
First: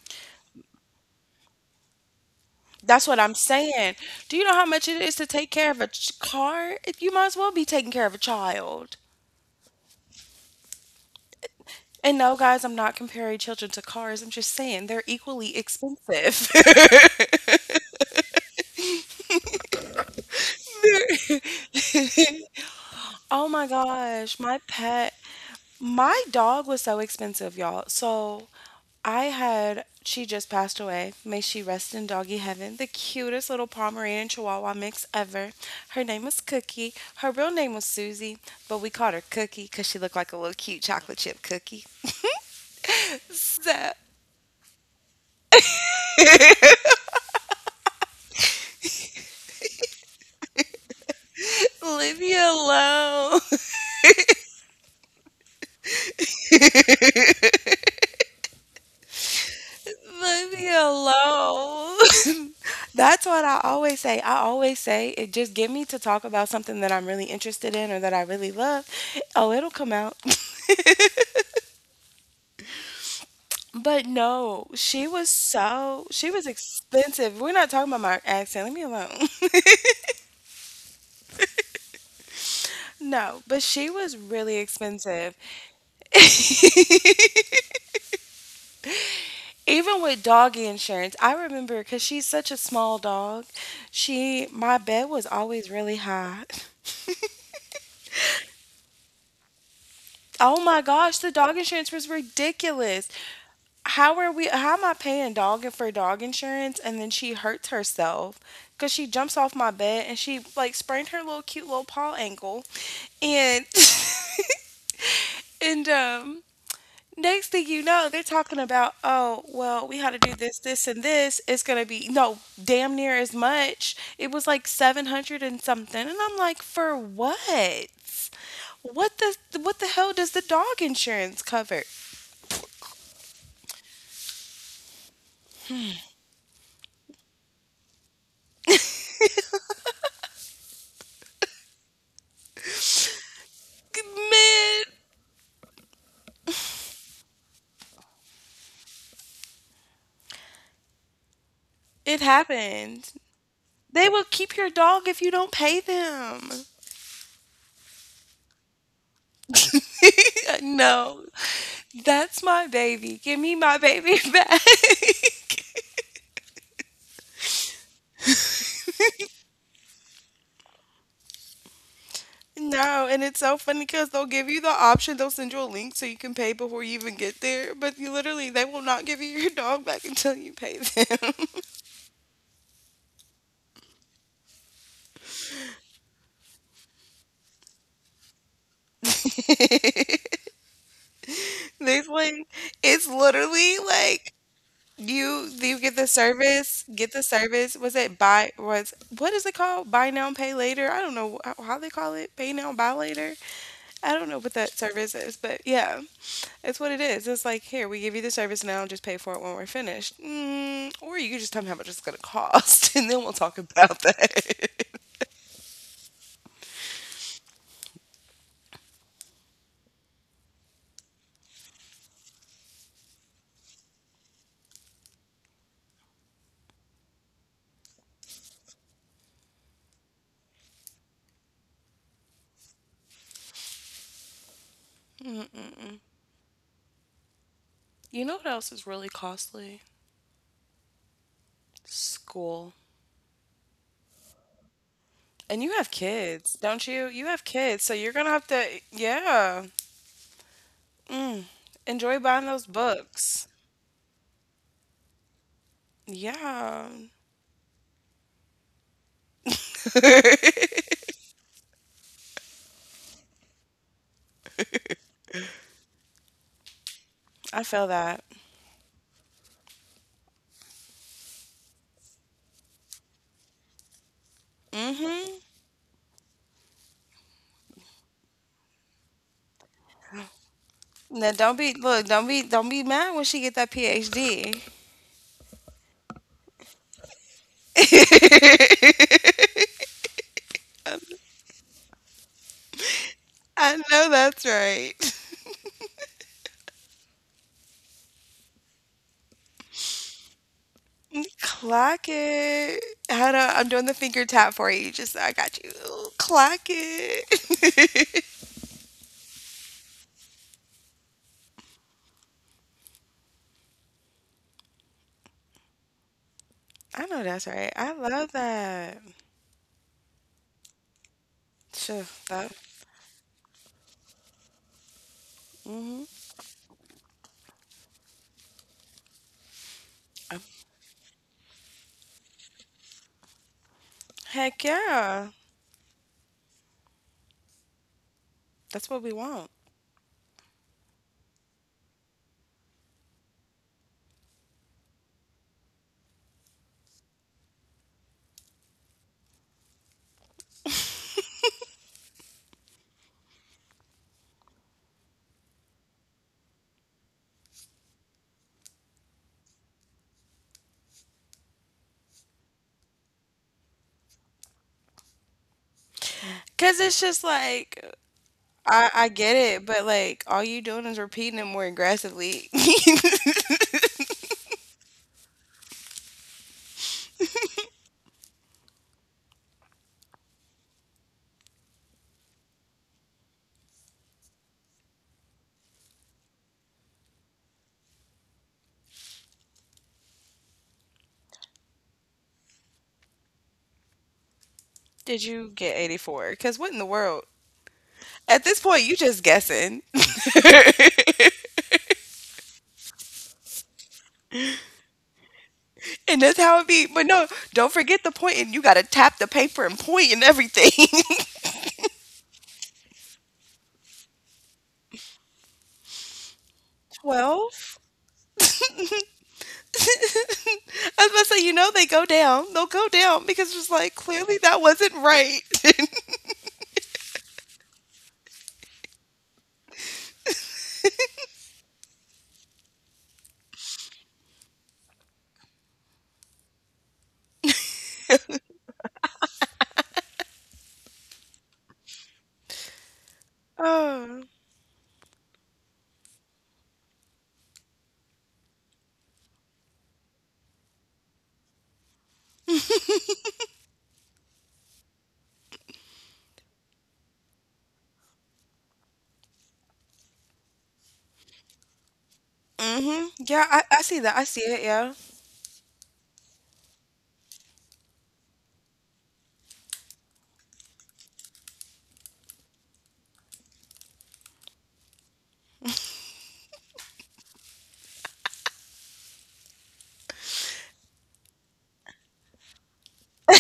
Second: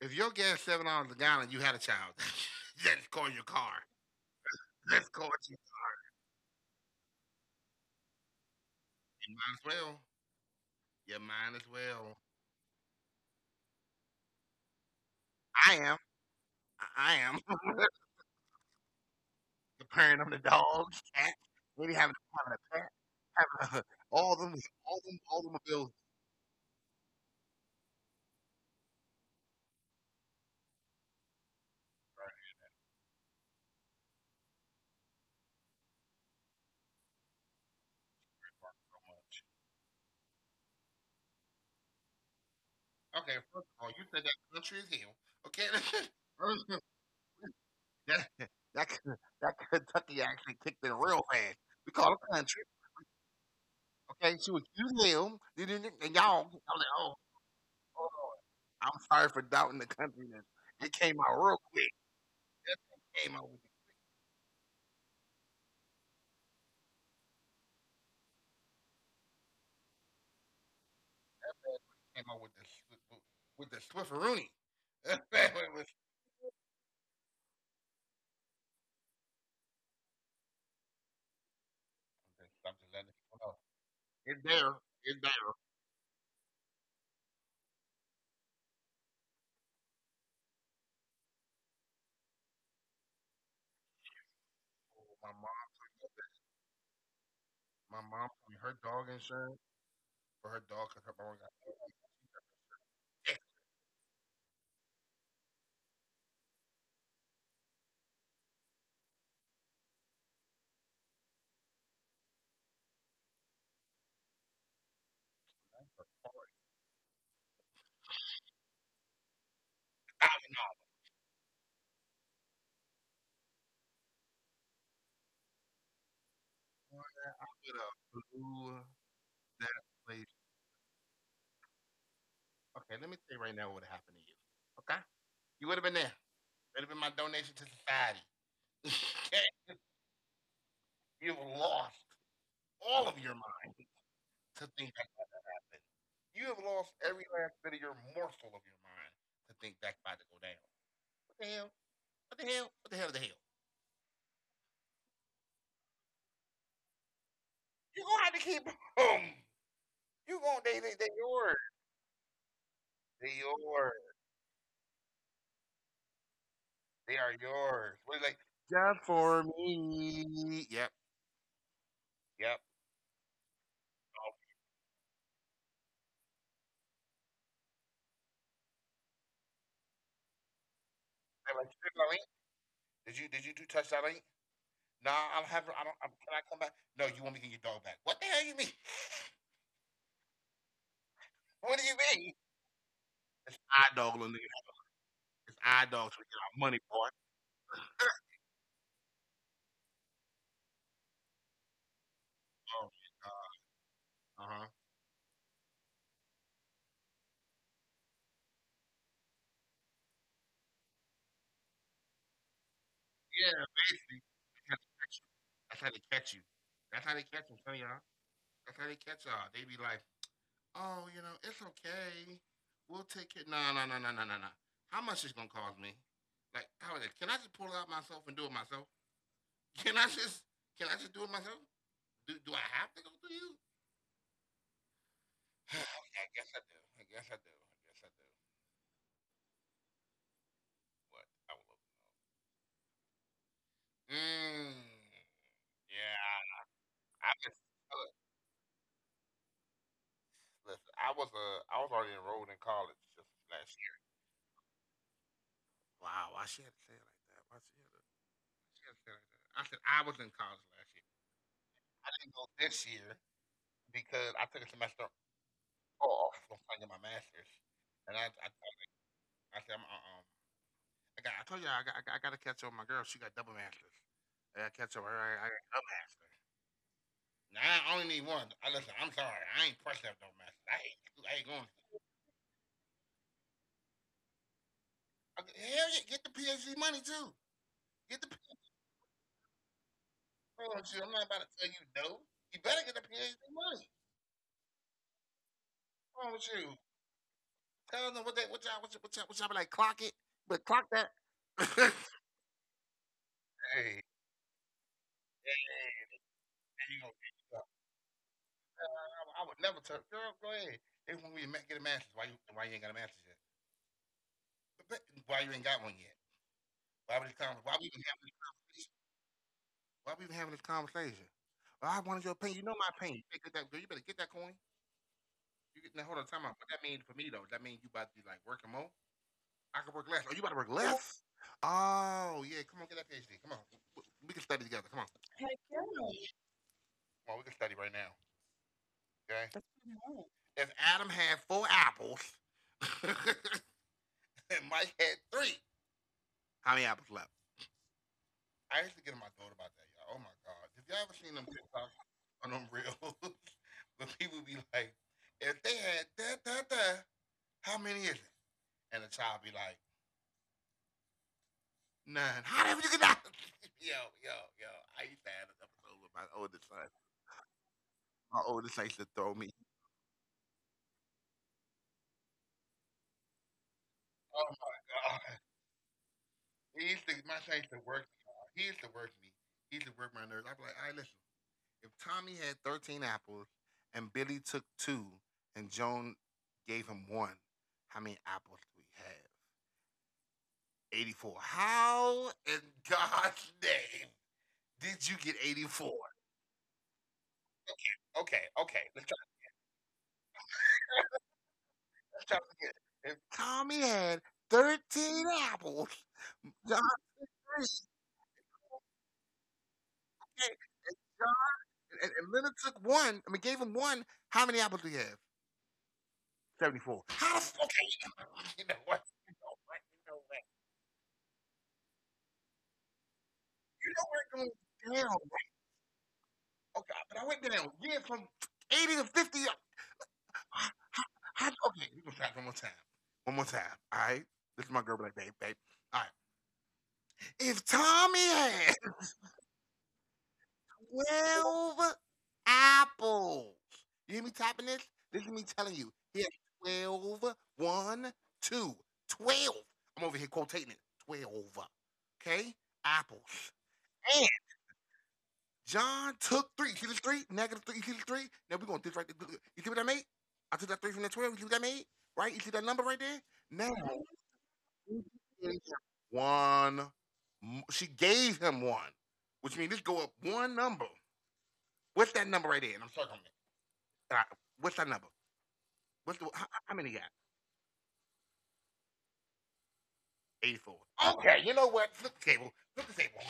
Speaker 2: If your gas $7 a gallon, you had a child. Let's
Speaker 1: That's what
Speaker 2: call
Speaker 1: I'm
Speaker 2: your car.
Speaker 1: saying. Do you know how much it
Speaker 2: Let's
Speaker 1: is
Speaker 2: call
Speaker 1: to
Speaker 2: it.
Speaker 1: take
Speaker 2: You
Speaker 1: care of a ch- car? It- you might as well be taking care of a child.
Speaker 2: might as well. You might as
Speaker 1: And
Speaker 2: well.
Speaker 1: no, guys, I'm not comparing children to cars. I'm just saying they're equally
Speaker 2: I am.
Speaker 1: expensive.
Speaker 2: I am. The parent of the dogs, cats, maybe having a pet.
Speaker 1: Oh my
Speaker 2: all
Speaker 1: gosh,
Speaker 2: them,
Speaker 1: my pet,
Speaker 2: all them bills.
Speaker 1: my dog was so expensive, y'all. So I had, she just passed away. May she rest in doggy heaven. The cutest little Pomeranian Chihuahua mix ever. Her name was Cookie. Her real name was Susie, but we called her Cookie because she looked like a little cute chocolate chip cookie.
Speaker 2: Okay, first
Speaker 1: So
Speaker 2: of all, you said that country is hell. Okay. That that that Kentucky actually kicked it real fast. We call
Speaker 1: leave
Speaker 2: it
Speaker 1: me
Speaker 2: country.
Speaker 1: alone.
Speaker 2: Okay, she was accused him, and and y'all, I was like, oh, hold on. I'm sorry for doubting the countryness.
Speaker 1: Leave me
Speaker 2: It came out real quick.
Speaker 1: alone.
Speaker 2: That thing
Speaker 1: That's
Speaker 2: came
Speaker 1: what
Speaker 2: out
Speaker 1: I
Speaker 2: with
Speaker 1: always say. I always say, it just get me to talk about something that I'm really interested in or that I really love. Oh, it'll come out.
Speaker 2: Came out with the with the
Speaker 1: But
Speaker 2: Swifferoonie.
Speaker 1: no, she was
Speaker 2: That was-
Speaker 1: so, she was expensive. We're not talking about my accent. Leave me alone.
Speaker 2: I'm just letting people
Speaker 1: No,
Speaker 2: know.
Speaker 1: but she was
Speaker 2: It's
Speaker 1: really
Speaker 2: there. It's
Speaker 1: expensive.
Speaker 2: there.
Speaker 1: Even with doggy insurance, I remember because she's such a small dog, she, my bed
Speaker 2: Oh,
Speaker 1: was always really high.
Speaker 2: my mom told me her dog insurance for
Speaker 1: Oh
Speaker 2: her
Speaker 1: my
Speaker 2: dog because
Speaker 1: gosh,
Speaker 2: her
Speaker 1: the
Speaker 2: mom got.
Speaker 1: dog insurance was ridiculous.
Speaker 2: $1,000
Speaker 1: How are we? How am I paying dog for dog insurance? And then she hurts herself because she jumps off my bed and she like sprained her little cute little paw ankle, and and. Next thing you know, they're talking about, oh, well, we had to do this, this, and this. It's going to be, no, damn near as much. It was like 700 and something. And I'm like, for what?
Speaker 2: a Blue
Speaker 1: What the hell
Speaker 2: Exactly.
Speaker 1: does the dog insurance cover?
Speaker 2: Okay, let me tell you right now what would have happened to you. Okay? You would have been there. It would have been my donation to society. Okay? You have lost all of your mind to
Speaker 1: Man,
Speaker 2: think that that happened. You have lost every last bit of your morsel of your mind to think that's about to go down. What the hell?
Speaker 1: it
Speaker 2: What the hell? What the
Speaker 1: happened.
Speaker 2: hell? The hell?
Speaker 1: They will keep your dog if you don't pay them.
Speaker 2: You're going to have to keep them. You going to,
Speaker 1: No,
Speaker 2: they're yours.
Speaker 1: that's my baby.
Speaker 2: They're
Speaker 1: Give me my
Speaker 2: yours.
Speaker 1: baby back.
Speaker 2: They are yours. What is like, just for me. Yep. Yep.
Speaker 1: No, and it's so funny because
Speaker 2: Oh,
Speaker 1: they'll give you the option, they'll send you a link so you can pay before you even get there, but you literally, they will not give you your dog back until you pay them.
Speaker 2: they're like, did you do touch that link? No, I will have her. I don't. I'm, can I come back? No, you want me to get your dog back? What the hell you mean? What do you
Speaker 1: There's like,
Speaker 2: mean?
Speaker 1: it's
Speaker 2: It's
Speaker 1: literally
Speaker 2: eye dog,
Speaker 1: like,
Speaker 2: little nigga.
Speaker 1: You
Speaker 2: It's
Speaker 1: you
Speaker 2: eye
Speaker 1: get the
Speaker 2: dog. So we get our money,
Speaker 1: service,
Speaker 2: boy.
Speaker 1: get the service. Was what is it called? Buy now, pay later. I don't know how they call it. Pay now, buy
Speaker 2: Oh my
Speaker 1: later.
Speaker 2: god.
Speaker 1: I don't know what
Speaker 2: Uh
Speaker 1: that
Speaker 2: huh.
Speaker 1: service is, but yeah, it's what it is. It's like, here we give you the service now, just pay for it when we're finished. Or you could just tell me how much it's gonna cost, and then we'll talk
Speaker 2: Yeah,
Speaker 1: about
Speaker 2: basically.
Speaker 1: that.
Speaker 2: That's how they catch you. That's how they catch you. That's how they catch them, son y'all. That's how they catch y'all. They be like, oh, you know, it's okay. We'll take it. No, no, no, no, no, no, no. How much is gonna cost me? Like, how is it? Can I just pull it out myself and do it myself? Can I just? Can I just do it myself? Do I have to go through you? I guess I do. I guess I do. I guess I
Speaker 1: You
Speaker 2: do.
Speaker 1: know what else is really costly?
Speaker 2: What? I will.
Speaker 1: School.
Speaker 2: Mm,
Speaker 1: And you have
Speaker 2: yeah,
Speaker 1: kids, don't you? You have
Speaker 2: I just
Speaker 1: kids, so you're
Speaker 2: look,
Speaker 1: gonna have to, yeah.
Speaker 2: listen.
Speaker 1: Mm,
Speaker 2: I was
Speaker 1: enjoy
Speaker 2: already
Speaker 1: buying
Speaker 2: enrolled
Speaker 1: those
Speaker 2: in college just
Speaker 1: books.
Speaker 2: last year. Wow, why she
Speaker 1: Yeah.
Speaker 2: had to say it like that? Why she had to say it like that? I said I was in college
Speaker 1: I
Speaker 2: last year. I didn't go this year because I took a semester off from trying to get my master's,
Speaker 1: feel that.
Speaker 2: and I said I'm I told you I got to catch up with my girl. She got double masters. I got to catch up with her.
Speaker 1: Mm-hmm.
Speaker 2: I got double master. Nah, I only need one. I listen. I'm sorry. I ain't pressed up no message. I
Speaker 1: Now,
Speaker 2: ain't. I
Speaker 1: don't
Speaker 2: ain't
Speaker 1: be
Speaker 2: going.
Speaker 1: look, don't be mad when she get that PhD.
Speaker 2: Okay, hell yeah, get the PhD money too. Get the PhD money with you. I'm not about to tell you no. You better get the PhD
Speaker 1: I
Speaker 2: money. What's
Speaker 1: know that's right.
Speaker 2: wrong with you? Tell them what they what y'all be like clock it, but clock that. Hey, hey,
Speaker 1: Clock it. Hold on, I'm doing the finger tap for you. Just so I got you.
Speaker 2: there
Speaker 1: Clock
Speaker 2: you go.
Speaker 1: it.
Speaker 2: I, I would never tell girl. Go ahead. They want me to get a master's. Why you ain't got a master's yet? Why you ain't got one yet?
Speaker 1: I know
Speaker 2: Why would you
Speaker 1: that's
Speaker 2: come?
Speaker 1: right.
Speaker 2: Why
Speaker 1: I
Speaker 2: we even have
Speaker 1: love
Speaker 2: any
Speaker 1: that.
Speaker 2: conversation? Why we even having this conversation? Well,
Speaker 1: Sure.
Speaker 2: I wanted your
Speaker 1: That.
Speaker 2: opinion. You know my opinion. You better get that, girl, you better get that coin. You
Speaker 1: Hmm.
Speaker 2: get, now, hold on, time out. What that mean for me, though? That mean you about to be like working more? I can work less. Oh, you about to work less? Oh, yeah. Come on, get that PhD. Come on. We can
Speaker 1: Heck
Speaker 2: study together. Come on.
Speaker 1: yeah.
Speaker 2: Come on, we can study right now.
Speaker 1: That's what we want.
Speaker 2: Okay? If Adam had 4 apples and Mike had three, how many apples left? I used to get on my throat about that, y'all. Oh, my God. If y'all ever seen them TikToks on them reels? When people be like, if they had da da da, how many is it? And the child be like, none. How the hell you get out? Yo, yo, yo. I used to have an episode with my
Speaker 1: Cause
Speaker 2: oldest
Speaker 1: it's
Speaker 2: son.
Speaker 1: just like
Speaker 2: My oldest
Speaker 1: I
Speaker 2: son
Speaker 1: I
Speaker 2: used to
Speaker 1: get
Speaker 2: throw me.
Speaker 1: it, but, like, all you doing is repeating it more aggressively.
Speaker 2: Oh my god. He used to my son used to work me. He used to work me. He used to work my nerves. I'd be like, all right, listen. If Tommy had 13 apples and Billy took two and Joan gave him one, how many apples do we have? 84. How in God's name did you
Speaker 1: Did
Speaker 2: get
Speaker 1: you get
Speaker 2: 84?
Speaker 1: 84? Because what in the world? At
Speaker 2: Okay,
Speaker 1: this point,
Speaker 2: okay,
Speaker 1: you
Speaker 2: let's
Speaker 1: just guessing.
Speaker 2: trying to forget. If Tommy had 13 apples,
Speaker 1: And that's how it be.
Speaker 2: John
Speaker 1: But no,
Speaker 2: took
Speaker 1: don't
Speaker 2: three,
Speaker 1: forget the point, and you gotta tap the paper and point and
Speaker 2: okay,
Speaker 1: everything.
Speaker 2: and, John, and Leonard took one, I mean, gave him one, how many apples do you have? 74. How the fuck?
Speaker 1: 12?
Speaker 2: Okay, you know what? You know what? You know what?
Speaker 1: I was about to say, they go down. They'll go down because it's like
Speaker 2: You know where it
Speaker 1: clearly that wasn't
Speaker 2: goes down.
Speaker 1: right.
Speaker 2: Right? Okay, but I went down. Yeah, from 80 to 50. How, okay, we're going to try it one more time. One more time, all right? This is my girl, like, babe, babe. All right. If Tommy had apples.
Speaker 1: Oh.
Speaker 2: You hear me tapping this? This is me telling you. He has 12, 1, 2, 12. I'm over here quotating it. 12. Okay? Apples. And John took three. See this three? Negative three. You see this three? Now we're going to do this right there. You see what I made? I took that three from the 12. You see what I made? Right? You see that
Speaker 1: Mm-hmm.
Speaker 2: number right
Speaker 1: Yeah,
Speaker 2: there?
Speaker 1: I see
Speaker 2: Now,
Speaker 1: that. I see it. Yeah.
Speaker 2: one. She gave him one, which means this go up one number. What's that number right there? And I'm sorry, Uh, what's that number? How many you got? 84. Okay, you know what? Flip the table. Flip the table.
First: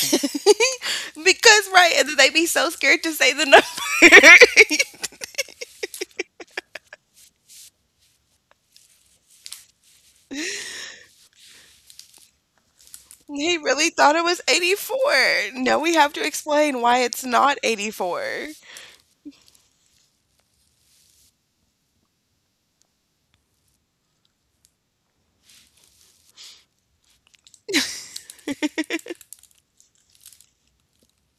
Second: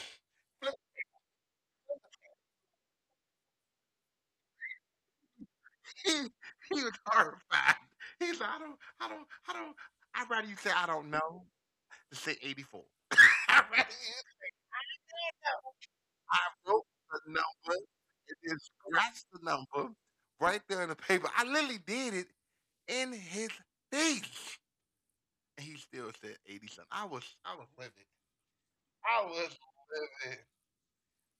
Speaker 2: Flip.
Speaker 1: Because right, and then they be so scared to say the number.
Speaker 2: He he was horrified. He's like, I don't, I don't, I don't. I'd rather you say I don't know than say 84.
Speaker 1: He
Speaker 2: I'd rather
Speaker 1: really
Speaker 2: you
Speaker 1: thought it was 84. No, we have to
Speaker 2: I
Speaker 1: explain
Speaker 2: wrote
Speaker 1: why
Speaker 2: the
Speaker 1: it's not
Speaker 2: number and
Speaker 1: 84.
Speaker 2: then scratched the number right there in the paper. I literally did it in his face. And he still said 80 something. I was livid. I was livid.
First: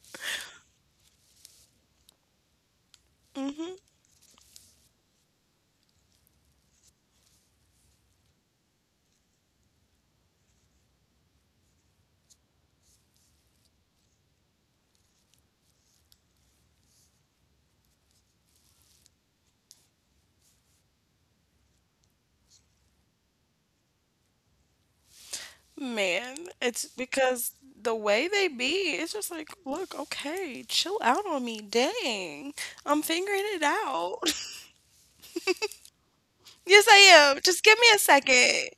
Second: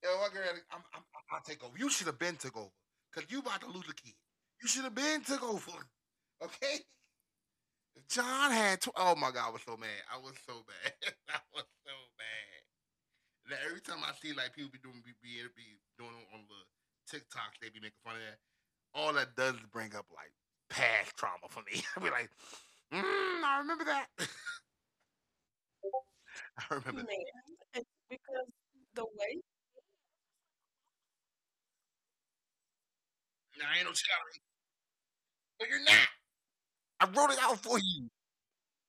Speaker 2: Yo, my girl, I'll take over. You should have been took over because you about to
Speaker 1: Hmm.
Speaker 2: lose the kid. You should have been took over. Okay? If John had, oh my God, I was so mad. I was so bad. I was so bad. Now, every time I see like people be doing on the TikToks, they be making fun of that. All that does is bring up like past trauma for me. I be like, I remember that.
Speaker 1: Man,
Speaker 2: I
Speaker 1: it's
Speaker 2: remember.
Speaker 1: because the way they be, it's just like, look, okay, chill out on me. Dang, I'm figuring
Speaker 2: Now,
Speaker 1: it
Speaker 2: I ain't no
Speaker 1: out.
Speaker 2: child. But you're not.
Speaker 1: Yes,
Speaker 2: I
Speaker 1: I
Speaker 2: wrote it
Speaker 1: am.
Speaker 2: out
Speaker 1: Just
Speaker 2: for
Speaker 1: give me
Speaker 2: you.
Speaker 1: a second.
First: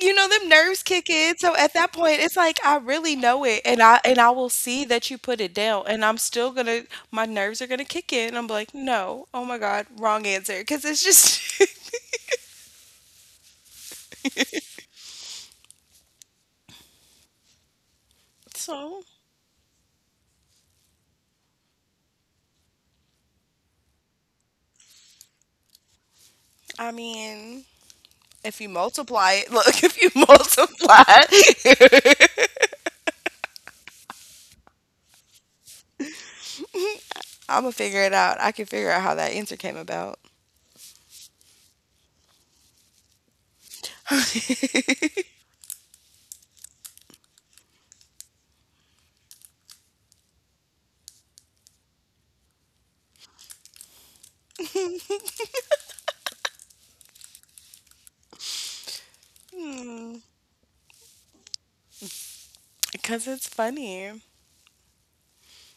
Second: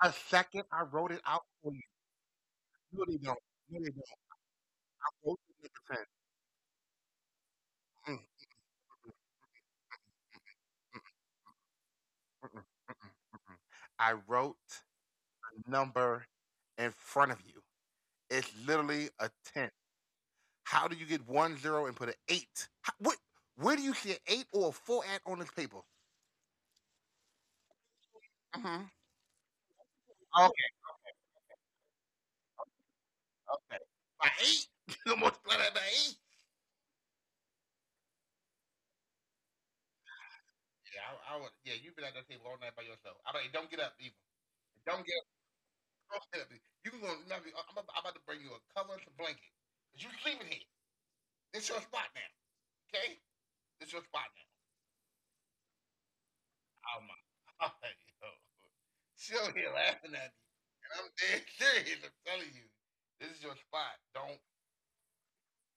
Speaker 1: You
Speaker 2: A
Speaker 1: know, them
Speaker 2: second,
Speaker 1: nerves
Speaker 2: I
Speaker 1: kick
Speaker 2: wrote it
Speaker 1: in,
Speaker 2: out
Speaker 1: so at
Speaker 2: for you.
Speaker 1: that point, it's like, I
Speaker 2: You don't
Speaker 1: really
Speaker 2: even know.
Speaker 1: know it, and
Speaker 2: You don't even
Speaker 1: I and
Speaker 2: know.
Speaker 1: I will see that you put
Speaker 2: Wrote
Speaker 1: it
Speaker 2: the
Speaker 1: down, and
Speaker 2: number
Speaker 1: I'm still gonna my nerves are gonna kick
Speaker 2: 10. Mm,
Speaker 1: in. I'm like, "No, oh my god, wrong answer," cause it's just
Speaker 2: mm-mm, mm-mm, mm-mm. I wrote the number in front of you. It's
Speaker 1: so,
Speaker 2: literally a 10. How do you get 10 and put an eight? Where do you see an eight or a four at on this paper?
Speaker 1: I mean, if you multiply it, look, if you
Speaker 2: Okay,
Speaker 1: multiply
Speaker 2: okay. By eight? You almost played that by eight?
Speaker 1: Imma figure it out. I can figure out how that answer came about.
Speaker 2: Yeah, I would. Yeah, you've been at that table all night by yourself. I don't get up, even. Don't get up. Don't get up. You can go. I'm about to bring you a cover and a blanket. 'Cause you sleeping here. This your spot now. Okay? This your spot now. Oh my god, yo. She over here laughing at me. And I'm dead serious. I'm telling you.
Speaker 1: Because
Speaker 2: This is
Speaker 1: it's
Speaker 2: your spot.
Speaker 1: funny.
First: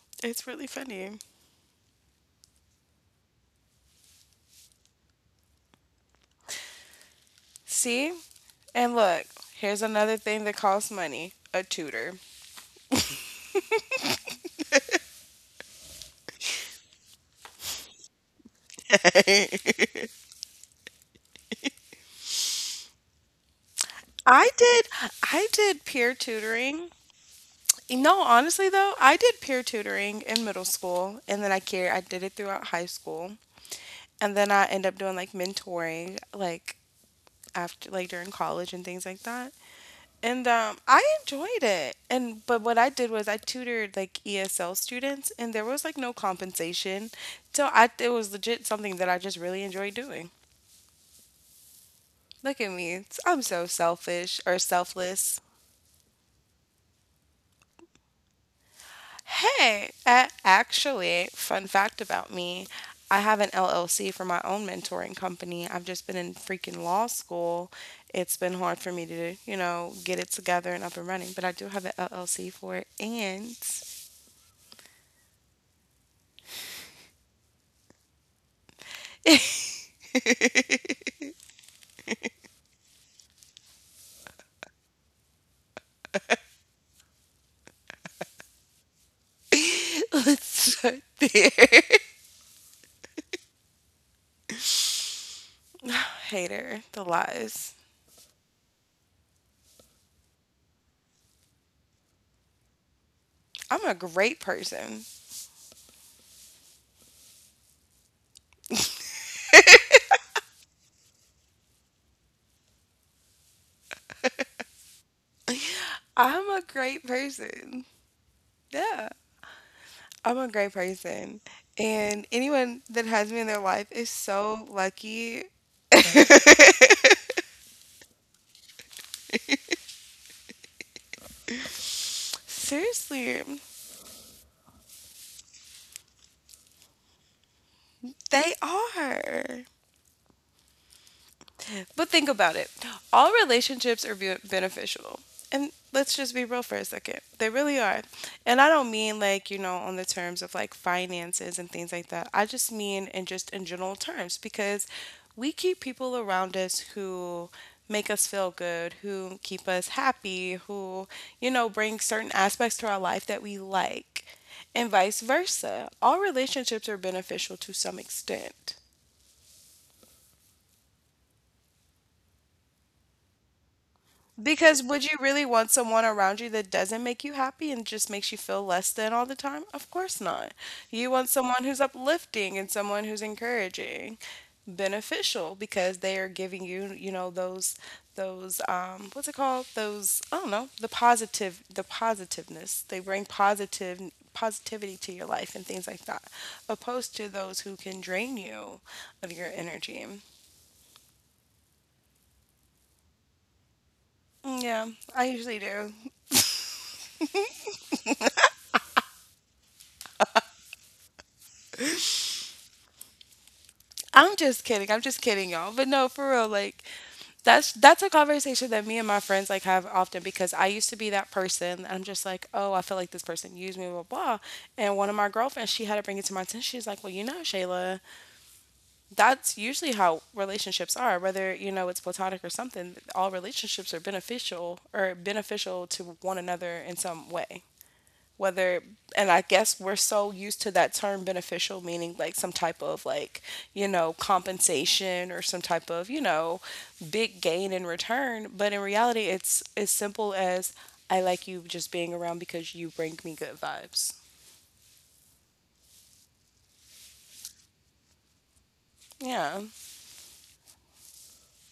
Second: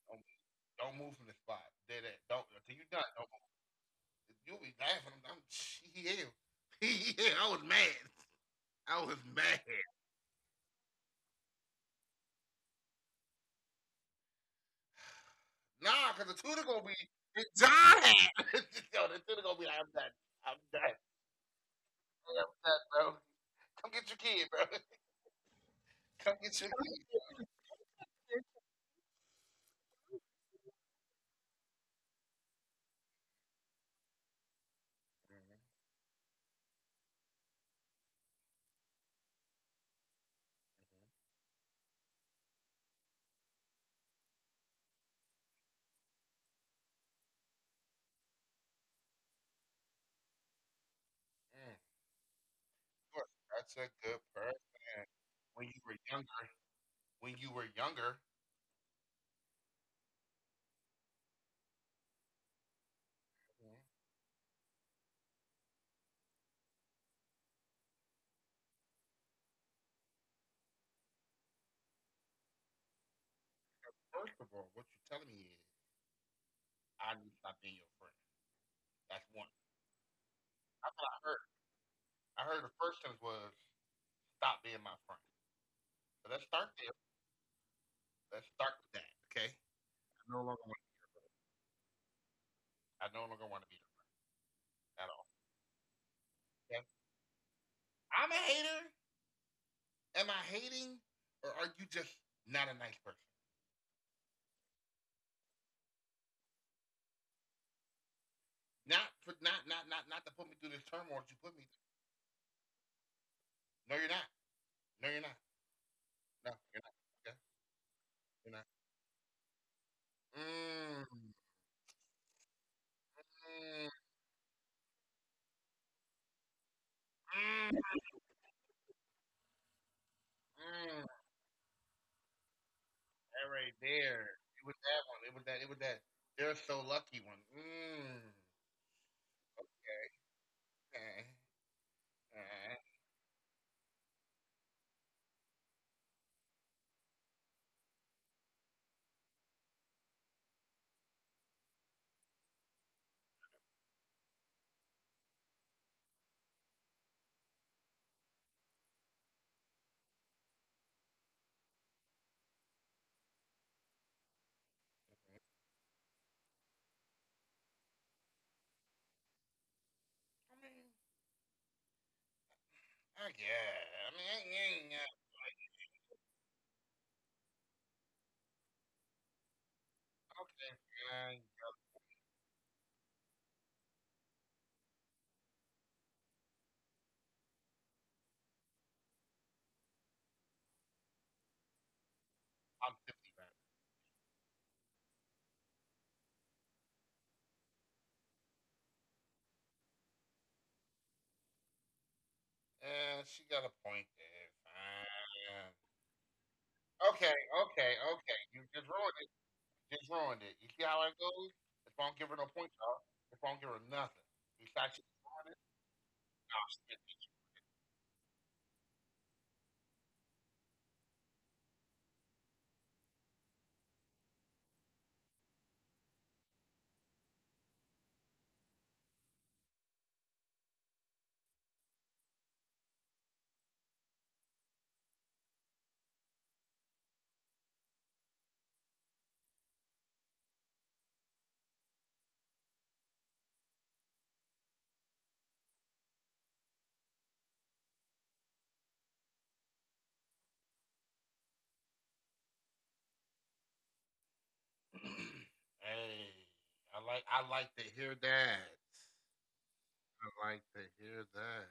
Speaker 2: don't,
Speaker 1: It's really
Speaker 2: don't move
Speaker 1: funny.
Speaker 2: from the spot. Dead ass. Don't until you're done. Don't move. You'll be laughing. I'm yeah. Yeah, I was mad.
Speaker 1: See? And
Speaker 2: I was
Speaker 1: look,
Speaker 2: mad.
Speaker 1: here's another thing that costs money: a tutor.
Speaker 2: Nah, cause the tutor gonna be John had. Yo, the tutor gonna be like, I'm done. I'm done. I'm done, bro. Come get your kid,
Speaker 1: I
Speaker 2: bro.
Speaker 1: did I did peer
Speaker 2: Come get your
Speaker 1: tutoring.
Speaker 2: kid.
Speaker 1: No, honestly though, I did peer tutoring in middle school and then I did it throughout high school. And then I end up doing like mentoring, like, after, like, during college and things like that. And I enjoyed it. And but what I did was I tutored like ESL students and there was like no compensation. So I it was legit something that I just really enjoyed doing.
Speaker 2: Mm,
Speaker 1: Look at me.
Speaker 2: you are
Speaker 1: I'm so
Speaker 2: such a good
Speaker 1: selfish or
Speaker 2: person.
Speaker 1: selfless.
Speaker 2: When you were younger, when you were younger,
Speaker 1: Hey, actually, fun fact about me: I have an
Speaker 2: mm-hmm.
Speaker 1: LLC for my own mentoring company. I've just been in freaking law school. It's been hard for me to, get it together and up and running, but I do have an LLC for it. And
Speaker 2: First of all, what you're telling me is I need to stop being your friend. That's one. That's what I heard. I heard the first sentence was stop being my friend. So let's start there. Let's start with that. Okay. I no longer want
Speaker 1: let's
Speaker 2: to be your
Speaker 1: start
Speaker 2: friend.
Speaker 1: there.
Speaker 2: I no longer want to be your friend at all. Okay.
Speaker 1: Hater, the lies.
Speaker 2: I'm a hater. Am I hating, or are you just not a nice person?
Speaker 1: I'm a great person.
Speaker 2: Not for not not not not to put me through this turmoil that you put me through. No, you're not. No, you're not.
Speaker 1: I'm
Speaker 2: No,
Speaker 1: a
Speaker 2: you're not.
Speaker 1: great
Speaker 2: Okay,
Speaker 1: person.
Speaker 2: you're not.
Speaker 1: Yeah. I'm a great
Speaker 2: Mm,
Speaker 1: person. And anyone that has me in their life
Speaker 2: mm,
Speaker 1: is so lucky.
Speaker 2: mm, mm.
Speaker 1: Seriously,
Speaker 2: That right there. It was that one. It was that. It was that. They're so lucky one. Mm.
Speaker 1: they are.
Speaker 2: Yeah.
Speaker 1: But think about it.
Speaker 2: Uh,
Speaker 1: All relationships are beneficial. And let's just be real for a second. They really are. And I don't mean like, on the terms of like finances and things like that. I just mean in, just in general terms, because we keep people around us who make us feel good, who keep us happy, who, bring certain aspects to our life that we like. And vice versa. All relationships are beneficial to some extent.
Speaker 2: I mean, I guess. I mean,
Speaker 1: Because
Speaker 2: yeah, yeah.
Speaker 1: would you really
Speaker 2: Like,
Speaker 1: want someone around you that doesn't make you happy and just makes you feel less than all the time? Of course not.
Speaker 2: okay,
Speaker 1: You want
Speaker 2: fine.
Speaker 1: someone who's uplifting and someone who's encouraging, beneficial because they are giving you, those what's it called? Those, I don't know, the positive the positiveness.
Speaker 2: I'm
Speaker 1: They bring
Speaker 2: 50. Right.
Speaker 1: positive positivity to your life and things like that. Opposed to those who can drain you of your energy.
Speaker 2: Yeah, she got a point there.
Speaker 1: Mm, yeah, I usually
Speaker 2: Fine.
Speaker 1: do.
Speaker 2: Okay, okay, okay. You just ruined it. Just ruined it. You see how it goes? If I don't give her no points, y'all. If I don't give her nothing,
Speaker 1: I'm just
Speaker 2: it's
Speaker 1: kidding. I'm
Speaker 2: actually
Speaker 1: just kidding, y'all. But no, for real,
Speaker 2: not
Speaker 1: like
Speaker 2: 50.
Speaker 1: that's a conversation that me and my friends like have often because I used to be that person. I'm just like, oh, I feel like this person used me, blah blah. And one of my girlfriends, she had to bring it to my attention. She's like, well, Shayla, that's usually how relationships are. Whether you know it's platonic or something, all relationships are beneficial or beneficial to one another in some way. Whether and I guess we're so used to that term "beneficial" meaning like some type of, like, compensation or some type of, big gain in return. But in reality, it's as simple as I like you just being around because you bring me good vibes.
Speaker 2: Hey, I like to hear that.
Speaker 1: Yeah,
Speaker 2: I like to hear that.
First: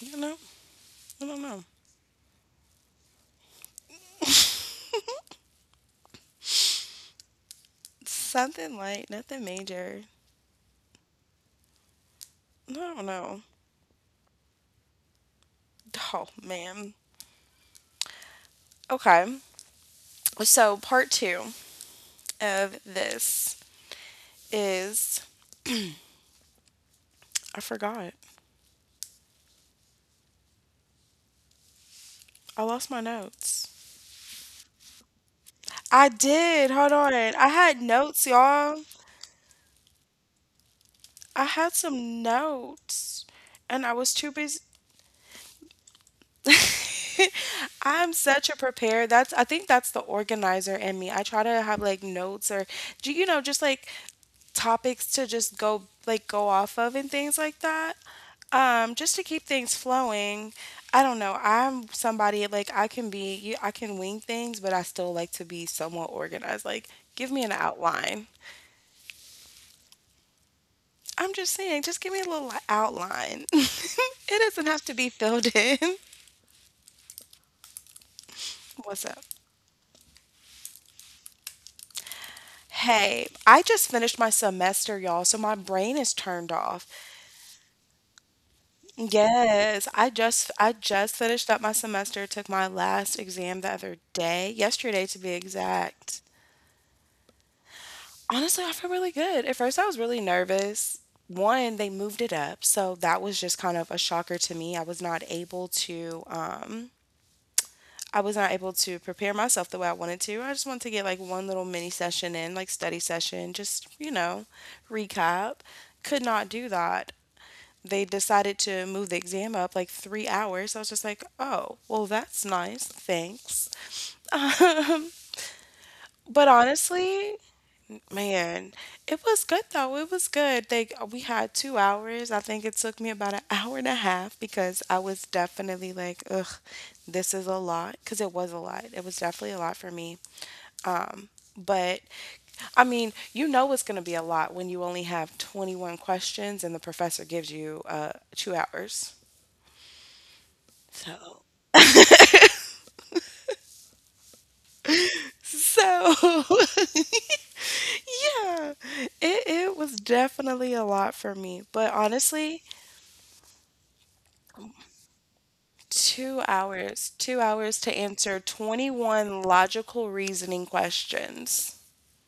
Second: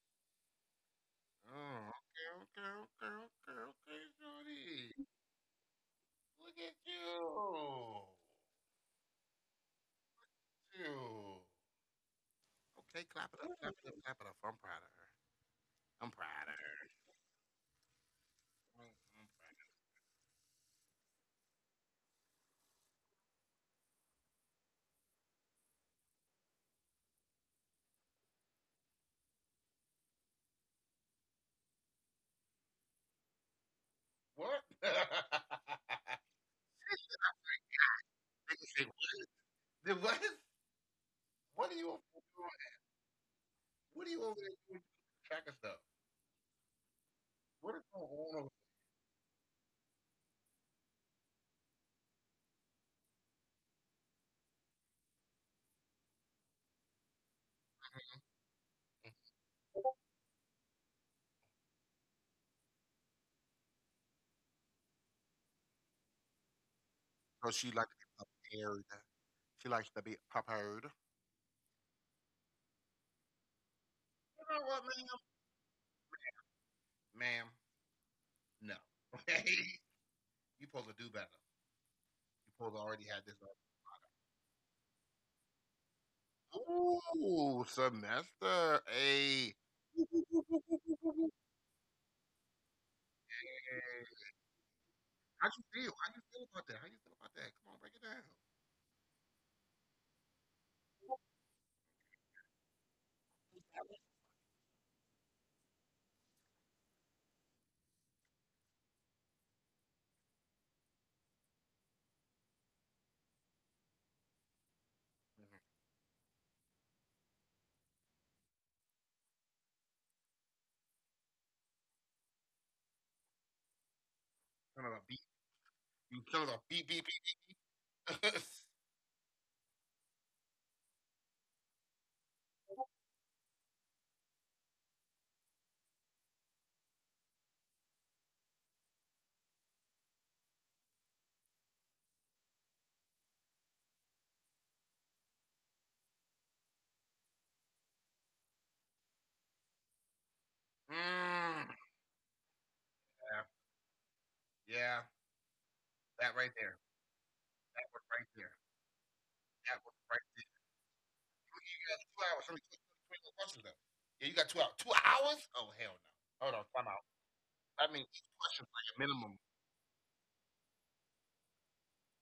Speaker 1: you know I don't know.
Speaker 2: Oh, okay, okay, okay, okay, okay, Jody. Look at you.
Speaker 1: Something light, nothing major.
Speaker 2: You.
Speaker 1: I don't
Speaker 2: Okay, clap it
Speaker 1: know.
Speaker 2: up, clap it up, clap it up. I'm proud of her. I'm
Speaker 1: Oh,
Speaker 2: proud of her.
Speaker 1: man.
Speaker 2: I'm,
Speaker 1: Okay,
Speaker 2: I'm proud of.
Speaker 1: so part two of this is I forgot. I lost my notes.
Speaker 2: What?
Speaker 1: I
Speaker 2: I
Speaker 1: did. Hold on. I had notes,
Speaker 2: can
Speaker 1: y'all.
Speaker 2: say what? Then what?
Speaker 1: I
Speaker 2: What
Speaker 1: had
Speaker 2: are you over there
Speaker 1: some
Speaker 2: doing?
Speaker 1: notes and I
Speaker 2: What are
Speaker 1: was
Speaker 2: you
Speaker 1: too
Speaker 2: over there
Speaker 1: busy.
Speaker 2: doing? Tracking stuff. What is going
Speaker 1: I'm
Speaker 2: on over
Speaker 1: such a preparer. That's I think that's the organizer in me. I try to have like notes or, do you know, just like topics to just go, like, go off of and things like that.
Speaker 2: there?
Speaker 1: Just to keep things flowing. I don't know. I'm somebody, like, I can be, you I can wing things, but I still like to be somewhat organized. Like, give me
Speaker 2: So
Speaker 1: an
Speaker 2: she likes to be
Speaker 1: outline.
Speaker 2: prepared. She likes to be prepared. You
Speaker 1: I'm just saying, just give me a little outline. It
Speaker 2: know
Speaker 1: doesn't
Speaker 2: what,
Speaker 1: have to be filled in.
Speaker 2: ma'am? Ma'am, no.
Speaker 1: What's up?
Speaker 2: Okay. You supposed to do better. You supposed to already have this,
Speaker 1: Hey,
Speaker 2: like.
Speaker 1: I just finished my semester, y'all, so my brain is turned off.
Speaker 2: Ooh, semester. Hey,
Speaker 1: Yes, I just finished up my semester, took my last exam the other day, yesterday to be
Speaker 2: how you feel? How
Speaker 1: exact.
Speaker 2: you feel about that? How you feel about that? Come on, break it down.
Speaker 1: Honestly, I feel really good. At first, I was really nervous. One, they moved it up, so that was just kind of a shocker to me. I was not able to prepare myself the way I wanted to. I just wanted to get like one little mini session in, like study session, just, recap.
Speaker 2: Mm-hmm.
Speaker 1: Could not do that. They decided to move the exam up like 3 hours. I was just like, oh, well, that's nice. Thanks.
Speaker 2: Son of a beep. You son
Speaker 1: But
Speaker 2: of a beep beep
Speaker 1: honestly,
Speaker 2: beep beep.
Speaker 1: man, it was good though. It was good. They we had 2 hours. I think it took me about an hour and a half because I was definitely like, ugh, this is a lot. Because it was a lot. It was definitely a lot for me. But I mean, you know it's going to be a lot when you only have 21 questions and the professor gives you 2 hours.
Speaker 2: Mm,
Speaker 1: So,
Speaker 2: yeah, yeah,
Speaker 1: so,
Speaker 2: that right there. That was right there.
Speaker 1: yeah, it
Speaker 2: That
Speaker 1: was
Speaker 2: was right there.
Speaker 1: definitely a lot for me.
Speaker 2: You
Speaker 1: But
Speaker 2: got 2 hours. How
Speaker 1: honestly,
Speaker 2: many two questions though? Yeah, you got 2 hours. 2 hours? Oh hell no.
Speaker 1: two
Speaker 2: Hold on, time out.
Speaker 1: hours, 2 hours
Speaker 2: I
Speaker 1: to
Speaker 2: mean, each
Speaker 1: answer
Speaker 2: question's like a
Speaker 1: 21
Speaker 2: minimum.
Speaker 1: logical reasoning questions.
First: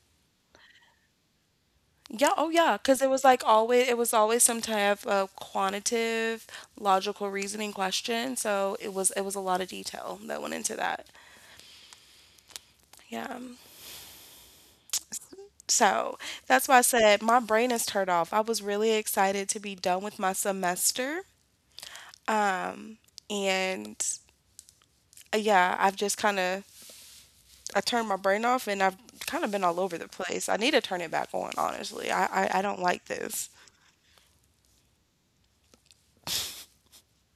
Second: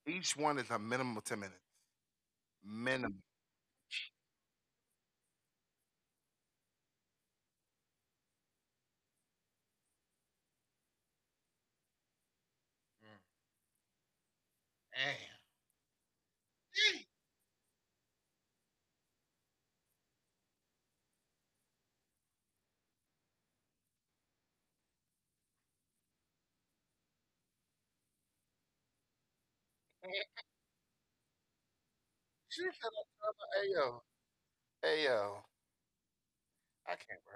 Speaker 2: Each one is a minimum of 10 minutes.
Speaker 1: Yeah, oh yeah, because
Speaker 2: Minimum.
Speaker 1: it was always some type of quantitative logical reasoning question. So it was a lot of detail that went into that.
Speaker 2: Mm.
Speaker 1: Yeah.
Speaker 2: Damn.
Speaker 1: So that's why I
Speaker 2: Hey,
Speaker 1: said my brain is turned off. I was really excited to be done with my semester. And yeah, I've just kind of I turned my brain off and I've kind of been all over the place. I need to turn it back on, honestly. I
Speaker 2: she said, I'm
Speaker 1: don't like
Speaker 2: talking
Speaker 1: this.
Speaker 2: about- hey, yo, hey, yo. I can't with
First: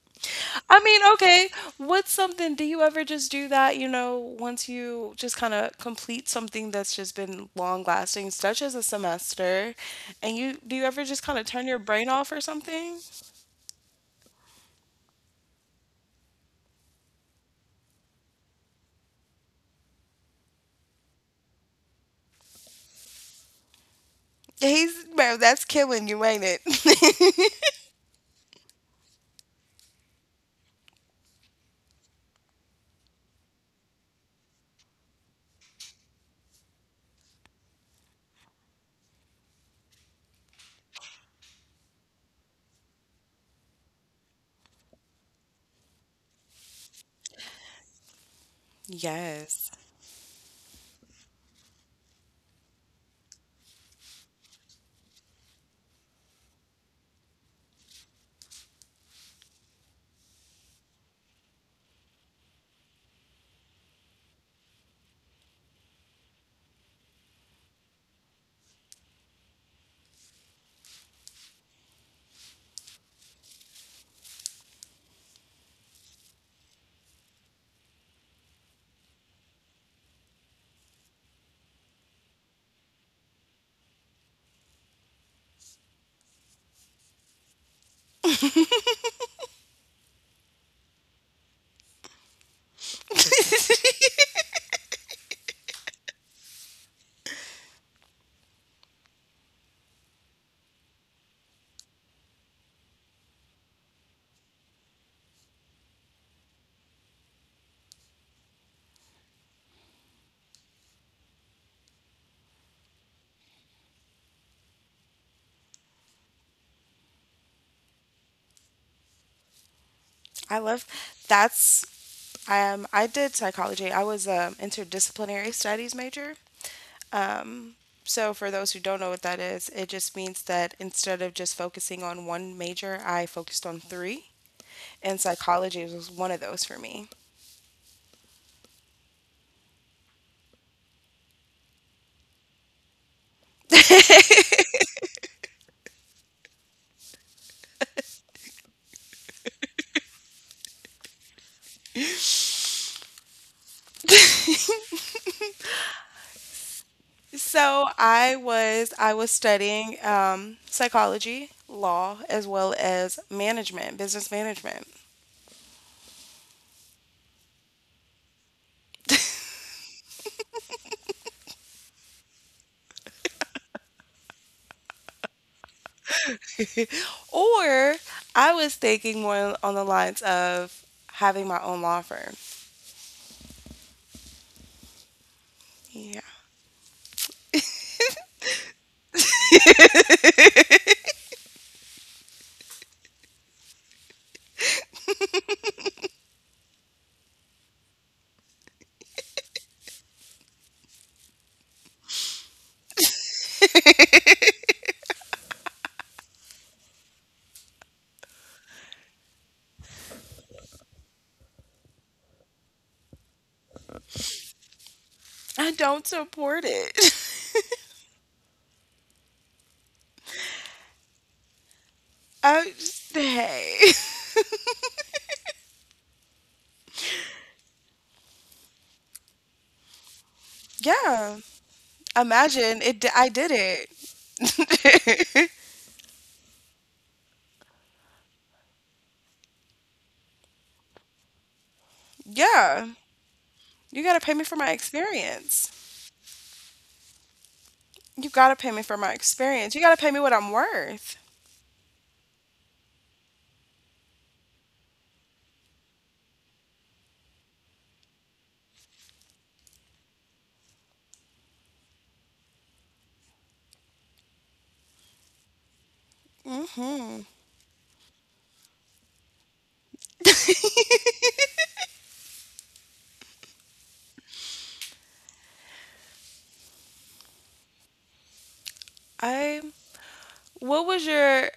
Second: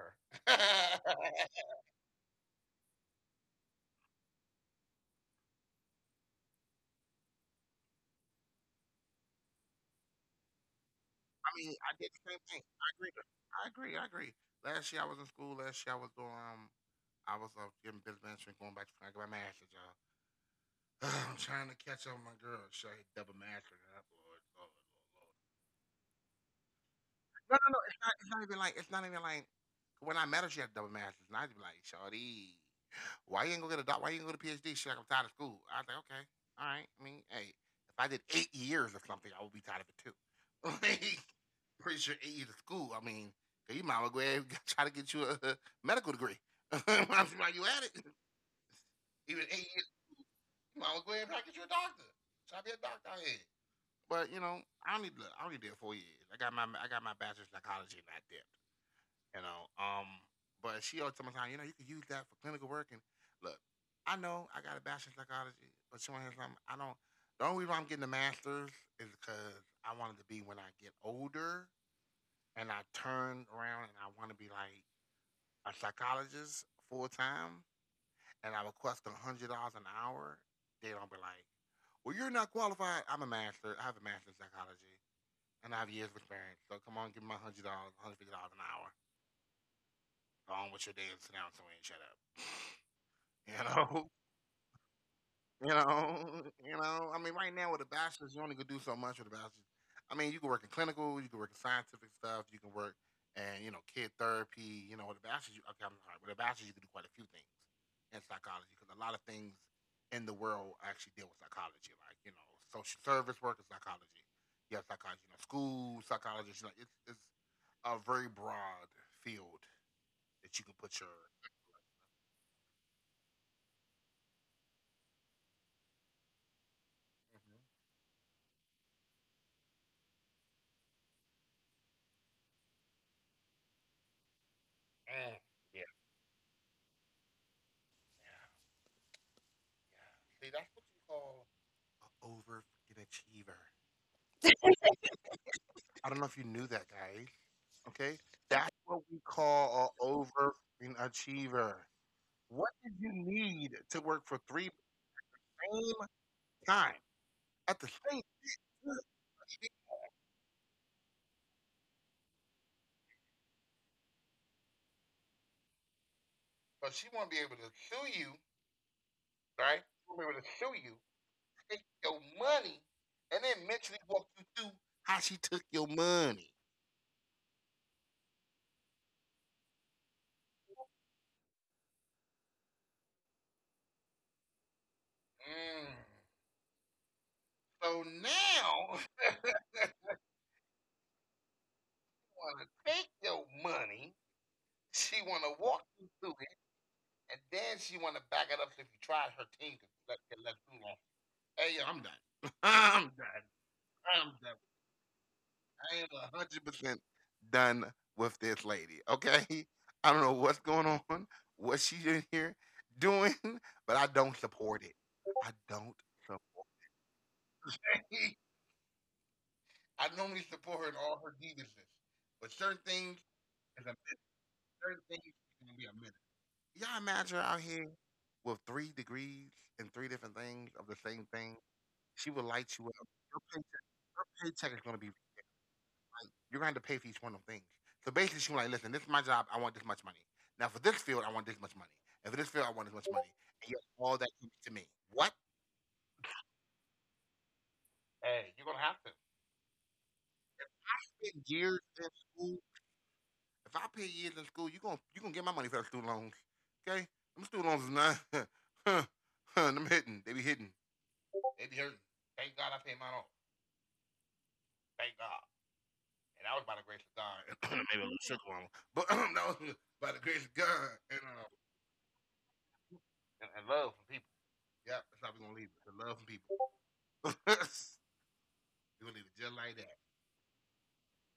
Speaker 1: I mean,
Speaker 2: her.
Speaker 1: okay, what's something do you ever just do that, once you just kind of complete something that's just been long lasting, such as a semester, and you do you ever just kind of
Speaker 2: I
Speaker 1: turn
Speaker 2: mean,
Speaker 1: your
Speaker 2: I
Speaker 1: brain
Speaker 2: did the
Speaker 1: off
Speaker 2: same
Speaker 1: or
Speaker 2: thing. I
Speaker 1: something?
Speaker 2: agree. I agree. I agree. Last year I was in school. Last year I was getting business management, going back to trying to get my master's, y'all. I'm trying to catch up with my girl. She double master. Lord, Lord,
Speaker 1: He's
Speaker 2: Lord, Lord.
Speaker 1: bro, that's killing you, ain't it?
Speaker 2: No, no, no. It's not. It's not even like. It's not even like. When I met her, she had double masters, and I'd be like, "Shawty, why you ain't gonna get a doc? Why you ain't gonna get a PhD?" She's like, "I'm tired of school." I was like, "Okay, all right. I mean, hey, if I did 8 years of something, I would be tired of it too. Like, pretty sure 8 years of school. I mean, you might as well go ahead and try to get you a medical degree. While you at it, even eight
Speaker 1: Yes.
Speaker 2: years, you might as well go ahead and try to get you a doctor. Try to be a doctor out here. But you know, I don't need look, I only did 4 years. I got my bachelor's in psychology and I did you know. Um, but she always told me, "Nah, you can use that for clinical work. And look, I know I got a bachelor's in psychology, but you want to hear something? I don't. The only reason I'm getting a master's is because I wanted to be when I get older and I turn around and I want to be like a psychologist full time and I request $100 an hour. They don't be like, well, you're not qualified. I'm a master. I have a master's in psychology and I have years of experience. So come on, give me my $100, $150 an hour. Go on with your dance damn announcement and shut up. You know, you know, you know. I mean, right now with a bachelor's, you only could do so much with a bachelor's. I mean, you can work in clinical, you can work in scientific stuff, you can work and kid therapy. With a bachelor's, okay, I'm sorry, with a bachelor's you can do quite a few things in psychology because a lot of things in the world actually deal with psychology, like social service work is psychology. You have psychology, school psychologists. It's a very broad field that you can put
Speaker 1: I
Speaker 2: your.
Speaker 1: love that's I did psychology. I was an interdisciplinary studies major. So for those who don't know what that is, it just means that instead of just focusing on one major, I focused on three. And psychology was one of those for me.
Speaker 2: Yeah. See, that's what you call an over freaking achiever. I don't know if you knew that, guys. Okay, that's what we call an over freaking achiever. What did you need to work for three same time at the
Speaker 1: So
Speaker 2: same
Speaker 1: I
Speaker 2: time?
Speaker 1: was I was studying psychology, law, as well as management, business management.
Speaker 2: But she won't be able to sue you, right? She won't be able to sue you, take your money, and then mentally walk you through how she took your money.
Speaker 1: Or I was thinking more on the lines of having my own law firm.
Speaker 2: Mm.
Speaker 1: Yeah.
Speaker 2: So now, you want to take your money. She want to walk you through it, and then she want to back it up. So if you tried, her team could let you off. Hey, yo, I'm done. I'm done. I'm done. I am hundred a hundred percent done with this lady. Okay, I don't know what's going on, what she's in here doing, but I don't support it. I
Speaker 1: I
Speaker 2: don't
Speaker 1: don't
Speaker 2: support.
Speaker 1: support it.
Speaker 2: It. I normally support her in all her grievances, but
Speaker 1: I
Speaker 2: certain
Speaker 1: just,
Speaker 2: things
Speaker 1: hey.
Speaker 2: is a miss. Certain things is gonna be a miss. Y'all imagine her out here with three degrees and three different things of the
Speaker 1: Yeah.
Speaker 2: same thing. She will
Speaker 1: Imagine
Speaker 2: light
Speaker 1: it
Speaker 2: you up.
Speaker 1: I did
Speaker 2: Your
Speaker 1: it.
Speaker 2: paycheck, your paycheck is gonna be light. You're gonna have to pay for each one of them things. So basically, she was like, "Listen, this is my job. I want this much money. Now for this field, I want this much money. And for this field, I
Speaker 1: yeah.
Speaker 2: want this much money. And yet
Speaker 1: You got to
Speaker 2: all
Speaker 1: pay me
Speaker 2: that
Speaker 1: for
Speaker 2: comes
Speaker 1: my
Speaker 2: to me. What?"
Speaker 1: experience. You got to
Speaker 2: Hey,
Speaker 1: pay
Speaker 2: you're
Speaker 1: me
Speaker 2: gonna
Speaker 1: for my
Speaker 2: have to
Speaker 1: experience. You got to pay me what I'm worth.
Speaker 2: spend years in school. If I pay years in school, you gonna get my money for those student loans. Okay, them student loans is not. huh, huh, them hitting. They be hitting. It be hurting. Thank God I paid mine off. Thank God. And that was by the
Speaker 1: Mhm.
Speaker 2: grace of God. But that was by the grace of God and, and love from people. Yeah, that's how we're gonna leave it. The love from people. We're gonna leave it
Speaker 1: I
Speaker 2: just like that.
Speaker 1: what was your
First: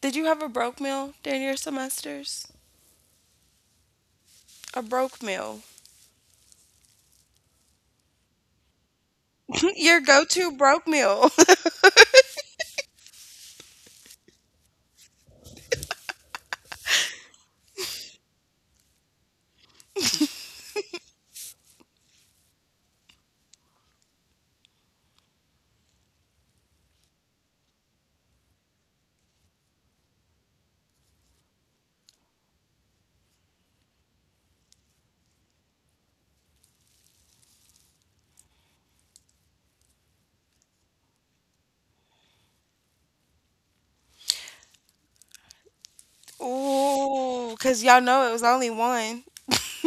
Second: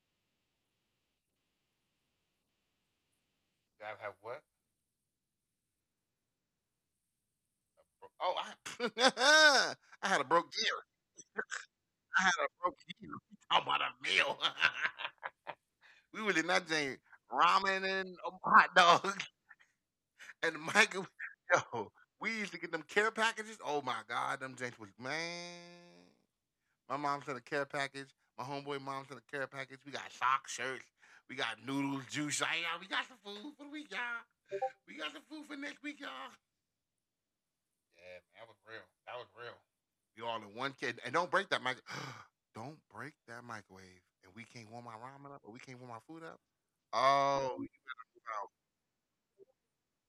Speaker 1: did you have a broke meal during your semesters?
Speaker 2: You gotta have what?
Speaker 1: A broke meal.
Speaker 2: Oh,
Speaker 1: your
Speaker 2: I had a broke
Speaker 1: go-to
Speaker 2: year.
Speaker 1: broke meal.
Speaker 2: I had a broke year. Talk about a meal. We really not saying ramen and hot dogs and the microwave. Yo, we used to get them care packages. Oh my God, them things was man. My mom sent a care package. My homeboy mom sent a care package. We got socks, shirts. We got noodles, juice. Like, y'all, we got some food for the week, y'all. We got some food for next week, y'all. Yeah, man, that was real. That was real. You all in one kid. And don't break that mic. Don't break that microwave. And we can't warm our ramen up or we can't warm our food up. Oh, you
Speaker 1: Ooh, because y'all
Speaker 2: out.
Speaker 1: know it was only one.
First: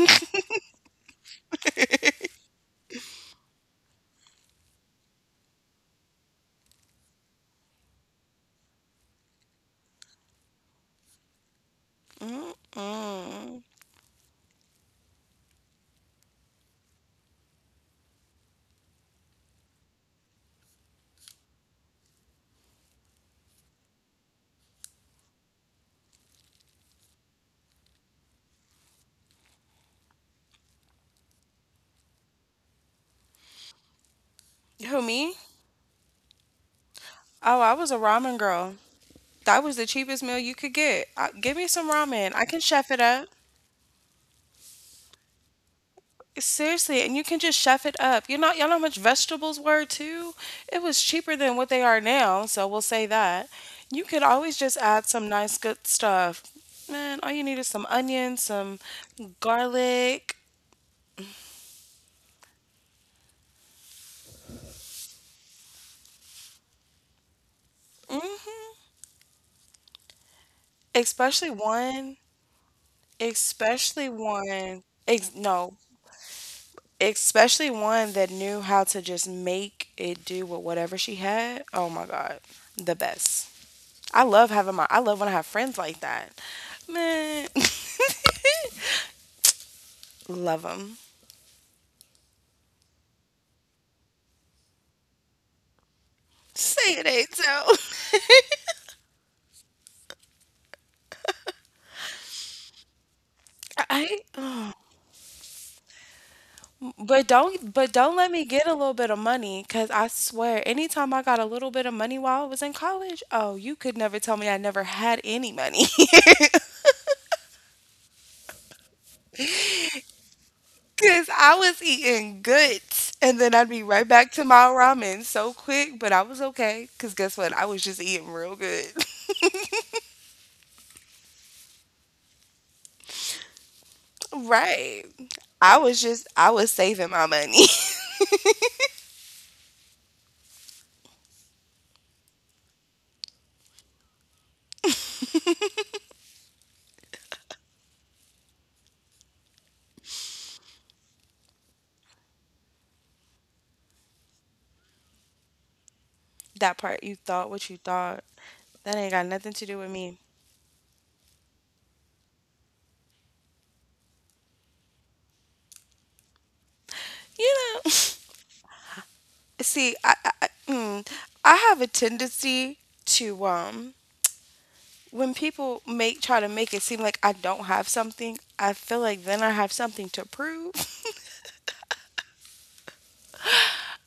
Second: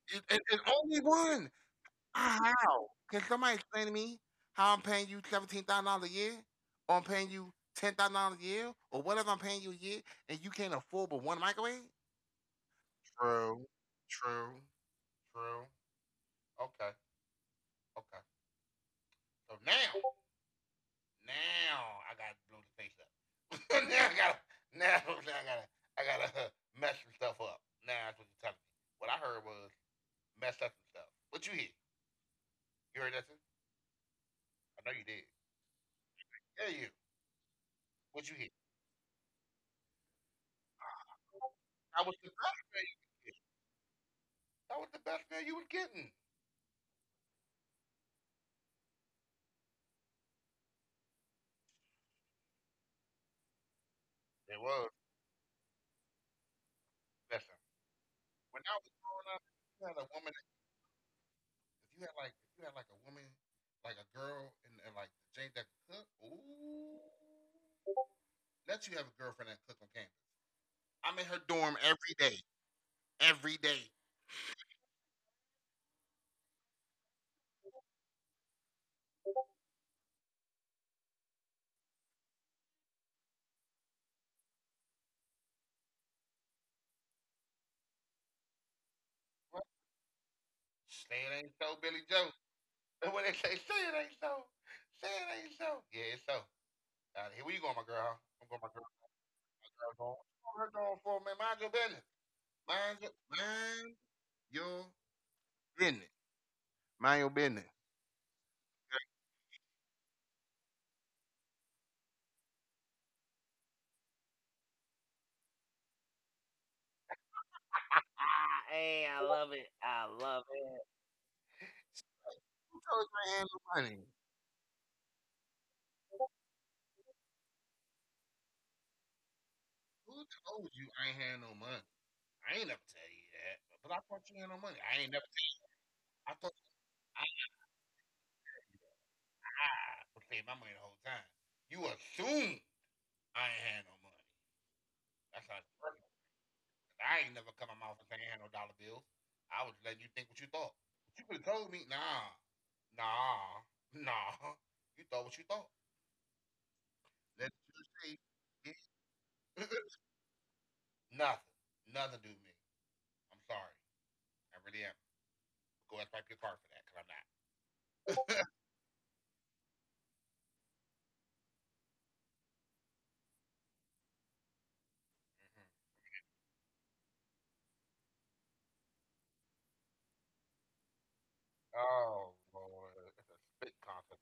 Speaker 2: And only one. Can somebody explain to me how I'm paying you $17,000 a year, or I'm paying you $10,000 a year, or whatever I'm paying you a year, and you can't afford but one microwave?
Speaker 1: Mm-mm.
Speaker 2: True. True. True. Okay. Okay. So now, now I gotta blow the face up. Now I gotta, now I gotta mess some stuff up. Now that's what you're telling me. What I heard was mess up some stuff. What you hear? You heard that? Too? I know
Speaker 1: Who,
Speaker 2: you did.
Speaker 1: me?
Speaker 2: Yeah, you.
Speaker 1: Oh, I was a
Speaker 2: What you
Speaker 1: ramen
Speaker 2: hear?
Speaker 1: girl. That was the cheapest meal you could get. Give me some
Speaker 2: I was
Speaker 1: ramen. I can chef it up.
Speaker 2: surprised. That was the best meal you was getting.
Speaker 1: Seriously, and you can just chef it up. You know, y'all know how much vegetables were too? It was cheaper than what they are now, so we'll say that. You could
Speaker 2: It
Speaker 1: always just
Speaker 2: was
Speaker 1: add some nice good stuff. Man,
Speaker 2: the
Speaker 1: all you
Speaker 2: best.
Speaker 1: need is some onions,
Speaker 2: When I
Speaker 1: some
Speaker 2: was growing up, if you had a woman.
Speaker 1: garlic.
Speaker 2: If you had like a woman, like a girl, and like the Jane that could cook. Ooh, let
Speaker 1: Hmm
Speaker 2: you have a girlfriend that cook on campus. I'm in her
Speaker 1: Especially
Speaker 2: dorm every
Speaker 1: one.
Speaker 2: day, every day.
Speaker 1: Especially one, ex no, especially one that knew how to just make it do with whatever she had. Oh my God, the best. I love when I have friends like that. Man,
Speaker 2: What?
Speaker 1: love them.
Speaker 2: Say it ain't so, Billy Joe. And when they say, say it ain't so, say it ain't so. Yeah, it's so.
Speaker 1: Say it
Speaker 2: Out here,
Speaker 1: ain't
Speaker 2: where you going, my
Speaker 1: so.
Speaker 2: girl? Huh? I'm going, my girl. My girl going. What you going her dorm for, man? Mind your business. Mind your, mind
Speaker 1: I,
Speaker 2: your business. Mind your business.
Speaker 1: but don't let me get a little bit of money, cause I swear, anytime I got a little bit of money while I was in college, oh, you could never tell me I never had any money.
Speaker 2: Ah, hey, I love it. I love it.
Speaker 1: Because I was eating
Speaker 2: Who told
Speaker 1: grits
Speaker 2: you I ain't
Speaker 1: and
Speaker 2: had
Speaker 1: then I'd
Speaker 2: no
Speaker 1: be
Speaker 2: money?
Speaker 1: right back to my ramen so quick, but I was okay. Because guess what? I was just eating real good.
Speaker 2: Who told you I ain't had no money? I ain't never tell you that. But I thought you had no money. I
Speaker 1: Right.
Speaker 2: ain't never tell you. I
Speaker 1: I
Speaker 2: thought you,
Speaker 1: was saving
Speaker 2: I,
Speaker 1: my money.
Speaker 2: I was paying my money the whole time. You assume I ain't had no money. That's how it's working. 'Cause I ain't never come out my mouth and say I ain't had no dollar bills. I was letting you think what you thought. But you could have told me, nah, nah, nah. You thought what you thought.
Speaker 1: That part, you
Speaker 2: Let
Speaker 1: thought what you
Speaker 2: you
Speaker 1: thought. That
Speaker 2: say.
Speaker 1: ain't got nothing to do with me.
Speaker 2: Nothing. Nothing to do with me. I'm sorry. I really am. Go ask my your car for that, because I'm not.
Speaker 1: You know? See, I have a tendency to, when
Speaker 2: hmm
Speaker 1: people make try to make it seem like I don't have something, I feel like then I have something to prove.
Speaker 2: Oh, Lord. It's a spit concert.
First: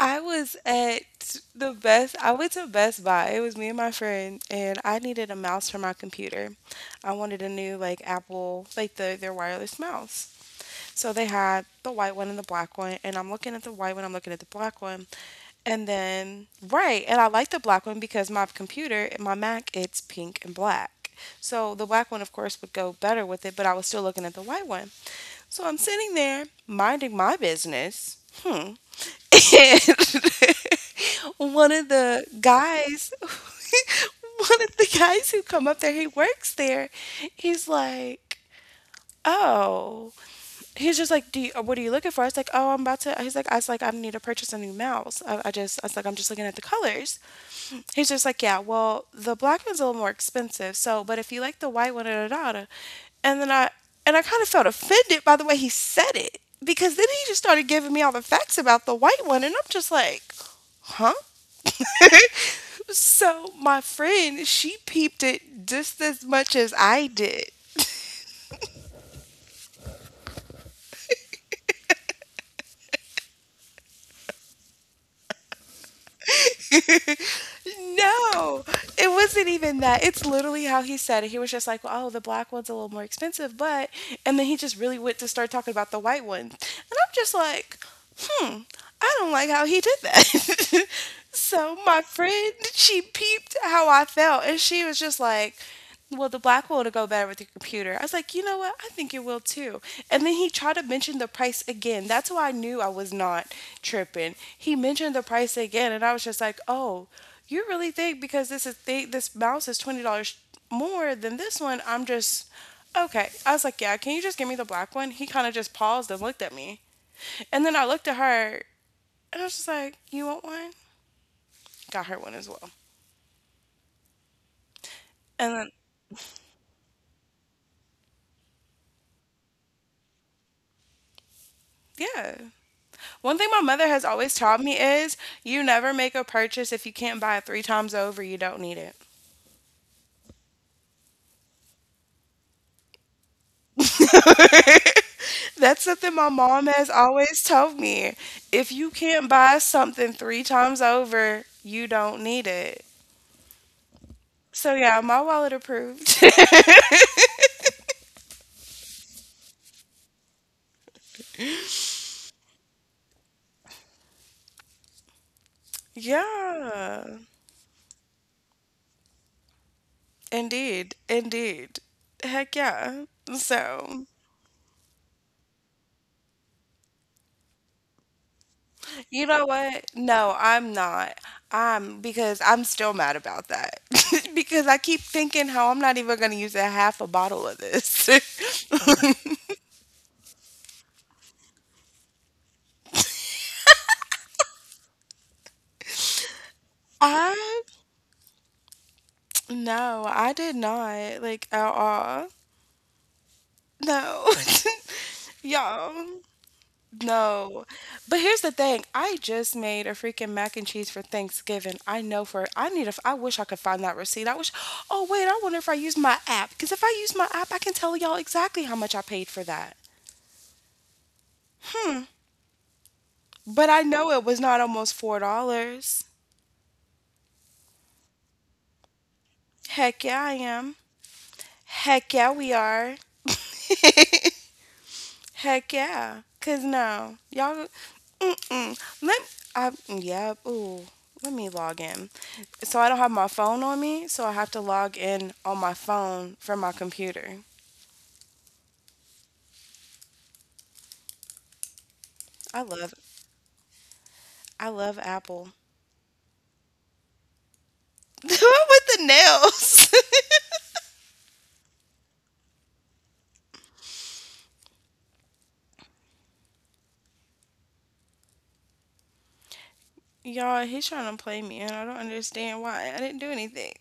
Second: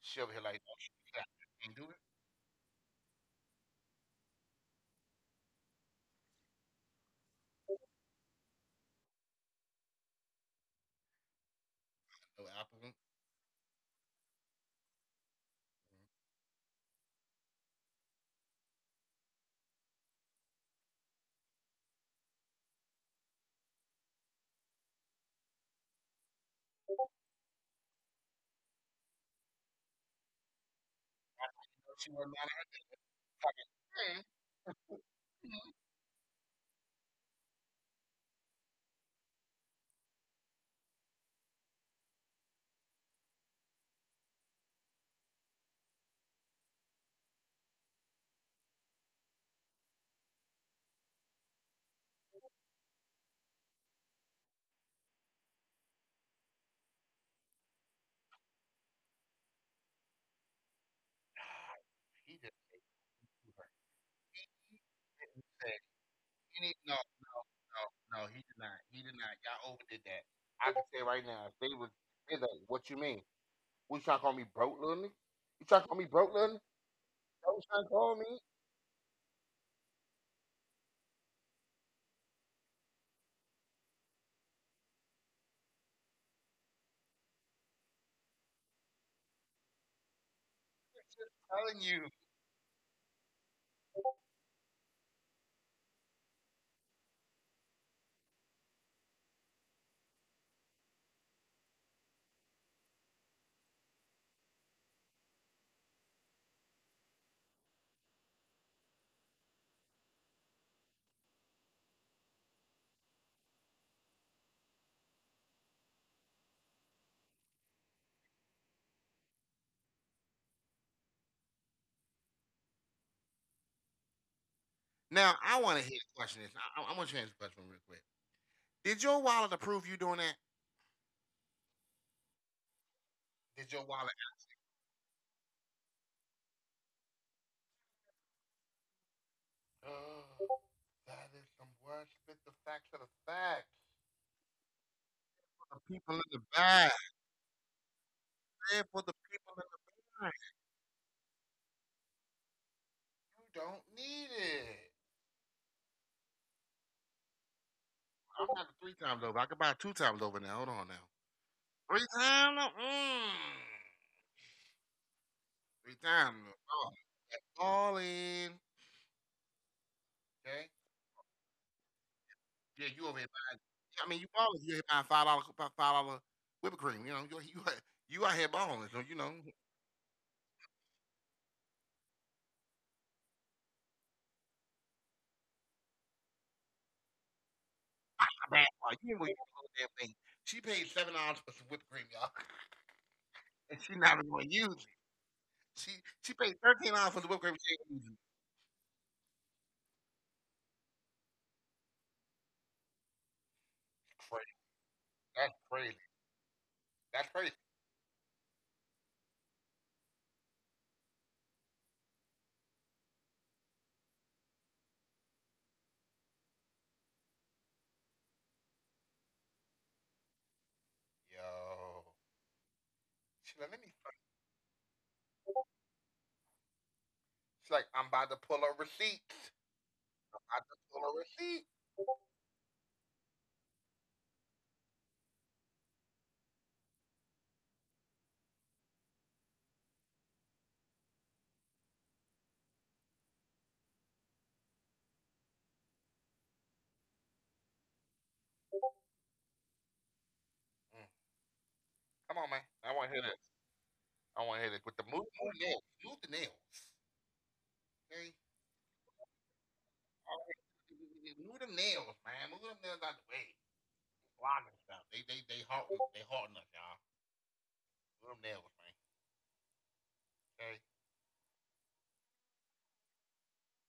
Speaker 1: I
Speaker 2: She'll be here
Speaker 1: was
Speaker 2: like, no, she
Speaker 1: at the
Speaker 2: can't do it.
Speaker 1: best, I went to Best Buy. It was me and my friend, and I needed a mouse for my computer. I wanted a new, like, Apple, like, their wireless mouse. So they had the white one and the
Speaker 2: No,
Speaker 1: black
Speaker 2: Apple.
Speaker 1: one, and I'm looking at the white one, I'm looking at the black one. And then, right, and I like the black one because my computer, my Mac, it's pink and black. So the black one, of course, would go better with it, but I was still looking at the white one. So I'm sitting there minding my business. Hmm, and one of
Speaker 2: She
Speaker 1: the
Speaker 2: was not her
Speaker 1: guys,
Speaker 2: fucking thing.
Speaker 1: one of the guys who come up
Speaker 2: Mhm.
Speaker 1: there, he works there. He's like, oh, he's just like, what are you looking for? I was like, oh, I'm about to. He's like, I was like, I need to purchase a new mouse. I was like, I'm just looking at the colors. He's just like, yeah, well, the black one's a little more expensive. So, but if you like the white one, da da da. da. And then and I kind of felt offended by the way he said it because then he just started giving me all the facts about the white one, and I'm just like huh?
Speaker 2: Ah, he just said to
Speaker 1: So
Speaker 2: her.
Speaker 1: my friend,
Speaker 2: He
Speaker 1: she peeped
Speaker 2: didn't
Speaker 1: it
Speaker 2: say
Speaker 1: just as much as
Speaker 2: any, no,
Speaker 1: I did.
Speaker 2: no, no, no. He did not. He did not. Y'all overdid that. I can say right now, if they was, they like, what you mean? We trying to call me broke, little nigga? You trying to call me broke, little nigga? That what you trying to call me?
Speaker 1: No, it wasn't even that. It's literally how he said it. He was just like, "Well, oh, the black one's a little more expensive, but," and then he just really went to start talking about the white one, and I'm just like, hmm, I don't like how he did that. So
Speaker 2: Telling
Speaker 1: my
Speaker 2: you.
Speaker 1: friend, she peeped how I felt, and she was just like, well, the black will go better with your computer. I was like, you know what? I think it will too. And then he tried to mention the price again. That's why I knew I was not tripping. He mentioned the price again, and I was just like, oh, you really think because this mouse is $20 more than this one? I'm just okay. I was like, yeah. Can you just give me the black one? He kind of just paused and looked at me. And then I looked at her and I was just like, "You want one?" Got her one as well.
Speaker 2: Now
Speaker 1: And then
Speaker 2: I want to hear the question. I'm gonna change the question real quick. Did your wallet approve you doing that?
Speaker 1: yeah. One thing my
Speaker 2: Did
Speaker 1: mother
Speaker 2: your
Speaker 1: has
Speaker 2: wallet?
Speaker 1: always taught me is you never make a purchase if you can't buy it three times over, you don't need it.
Speaker 2: Oh, that is some words. Spit the facts of the facts.
Speaker 1: That's
Speaker 2: For the
Speaker 1: something
Speaker 2: people
Speaker 1: my
Speaker 2: in the
Speaker 1: mom has
Speaker 2: back.
Speaker 1: always told me. If you
Speaker 2: Yeah, for the
Speaker 1: can't buy
Speaker 2: people in the
Speaker 1: something three
Speaker 2: back.
Speaker 1: times over, you don't need it.
Speaker 2: You don't need
Speaker 1: So yeah,
Speaker 2: it.
Speaker 1: my wallet approved.
Speaker 2: I'm not three times over. I could buy two times over now. Hold on now. Three times? Mm. Three times. Oh.
Speaker 1: yeah.
Speaker 2: All in. Okay.
Speaker 1: Indeed. Indeed. Heck
Speaker 2: Yeah,
Speaker 1: yeah.
Speaker 2: you over here buying.
Speaker 1: So
Speaker 2: I mean, you balling. You here buying five dollar whipped cream. You out here balling. So
Speaker 1: you know
Speaker 2: I
Speaker 1: what? No, I'm not. I'm because I'm still mad about that. because I keep thinking how I'm not even going to use a half a bottle of this.
Speaker 2: mean, like, you ain't gonna use the whole damn thing. She paid $7 for some whipped cream, y'all, and she not even gonna use it. She she paid $13 for
Speaker 1: I
Speaker 2: the whipped cream. She ain't gonna use it.
Speaker 1: no, I did not like at all. No,
Speaker 2: Crazy. That's
Speaker 1: y'all,
Speaker 2: crazy. That's
Speaker 1: no.
Speaker 2: crazy.
Speaker 1: But here's the thing: I just made a freaking mac and cheese for Thanksgiving. I know for I need a. I wish I could find that receipt. I wish. Oh wait, I wonder if I use my app, because if I use my app, I can tell y'all exactly how much I paid for that. Hmm.
Speaker 2: Yo, she
Speaker 1: But I
Speaker 2: like, let me.
Speaker 1: know it was not almost $4.
Speaker 2: She's like, I'm about to pull a receipt.
Speaker 1: Heck yeah, I
Speaker 2: I'm
Speaker 1: am.
Speaker 2: about to pull a receipt.
Speaker 1: Heck yeah, we are. Heck yeah. Cause no, y'all. Mm-mm. Let I yeah. Ooh, let me log in. So I don't have my phone on me, so I have to log in on my phone from my computer.
Speaker 2: Mm. Come on, man.
Speaker 1: I
Speaker 2: I
Speaker 1: love
Speaker 2: want to hear this. I want to hear
Speaker 1: I
Speaker 2: this with the
Speaker 1: love
Speaker 2: move, move
Speaker 1: Apple.
Speaker 2: nails, move the nails. Okay?
Speaker 1: With the nails.
Speaker 2: Move them nails, man. Move them nails out the way. Blocking stuff. They halting, they halting us, y'all. Move them nails, man.
Speaker 1: Y'all,
Speaker 2: Okay.
Speaker 1: he's trying to play me, and I don't understand why. I didn't do anything.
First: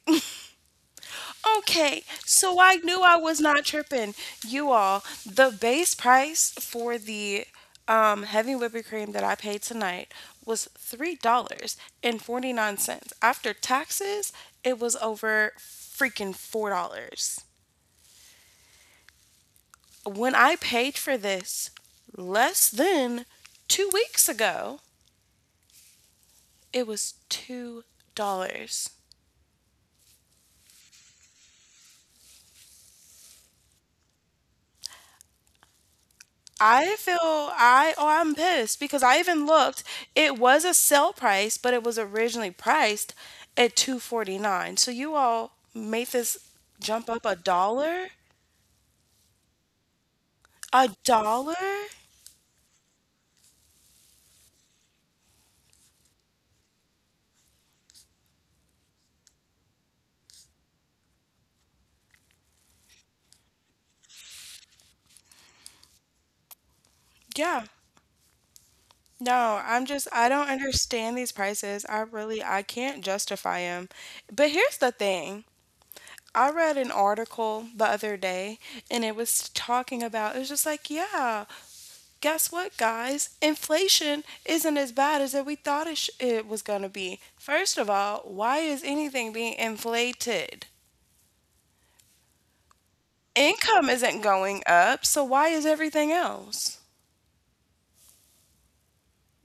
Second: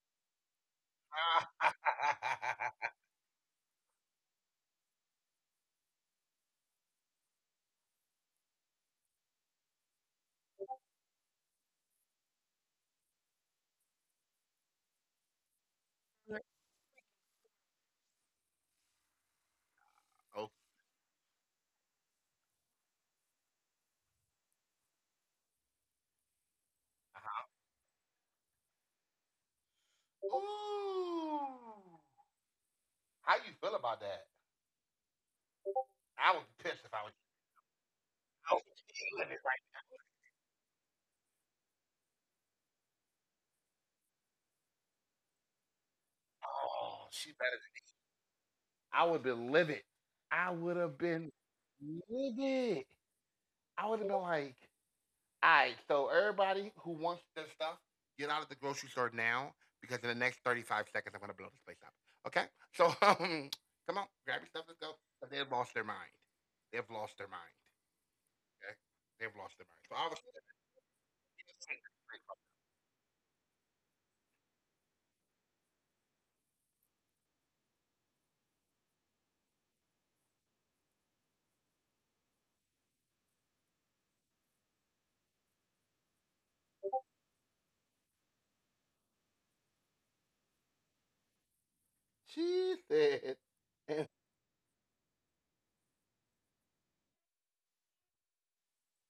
Speaker 1: Okay, so I knew I was not tripping. You all, the base price for the heavy whipping cream that I paid tonight was $3.49. After taxes, it was over freaking $4. When
Speaker 2: Oh.
Speaker 1: I paid for this less than two weeks ago, it was
Speaker 2: Uh-huh.
Speaker 1: $2.
Speaker 2: Ooh. How you feel about that? I would be pissed
Speaker 1: I
Speaker 2: if I
Speaker 1: feel
Speaker 2: was.
Speaker 1: I oh I'm
Speaker 2: I would
Speaker 1: pissed
Speaker 2: be
Speaker 1: because I
Speaker 2: feeling
Speaker 1: even
Speaker 2: it like,
Speaker 1: looked. It was a sale price, but it was originally priced at 2.49. So you all made this jump
Speaker 2: oh,
Speaker 1: up a
Speaker 2: she better.
Speaker 1: dollar?
Speaker 2: I would be livid. I
Speaker 1: A
Speaker 2: would have been
Speaker 1: dollar?
Speaker 2: livid. I would have been like, all right, so everybody who wants this stuff, get out of the grocery store now because in the next 35 seconds, I'm going to blow this place up. Okay? So come on, grab your stuff, let's go. 'Cause they've lost their mind. They've lost their
Speaker 1: Yeah.
Speaker 2: mind. Okay?
Speaker 1: No,
Speaker 2: They've lost their mind.
Speaker 1: I
Speaker 2: So I
Speaker 1: don't
Speaker 2: was.
Speaker 1: understand these prices. I can't justify them. But here's the thing. I read an article the other day and it was talking about it was just like, yeah, guess what, guys? Inflation isn't as bad as that we thought it was going to be. First of all, why is anything being inflated?
Speaker 2: She said.
Speaker 1: Income isn't going up, so why is everything else?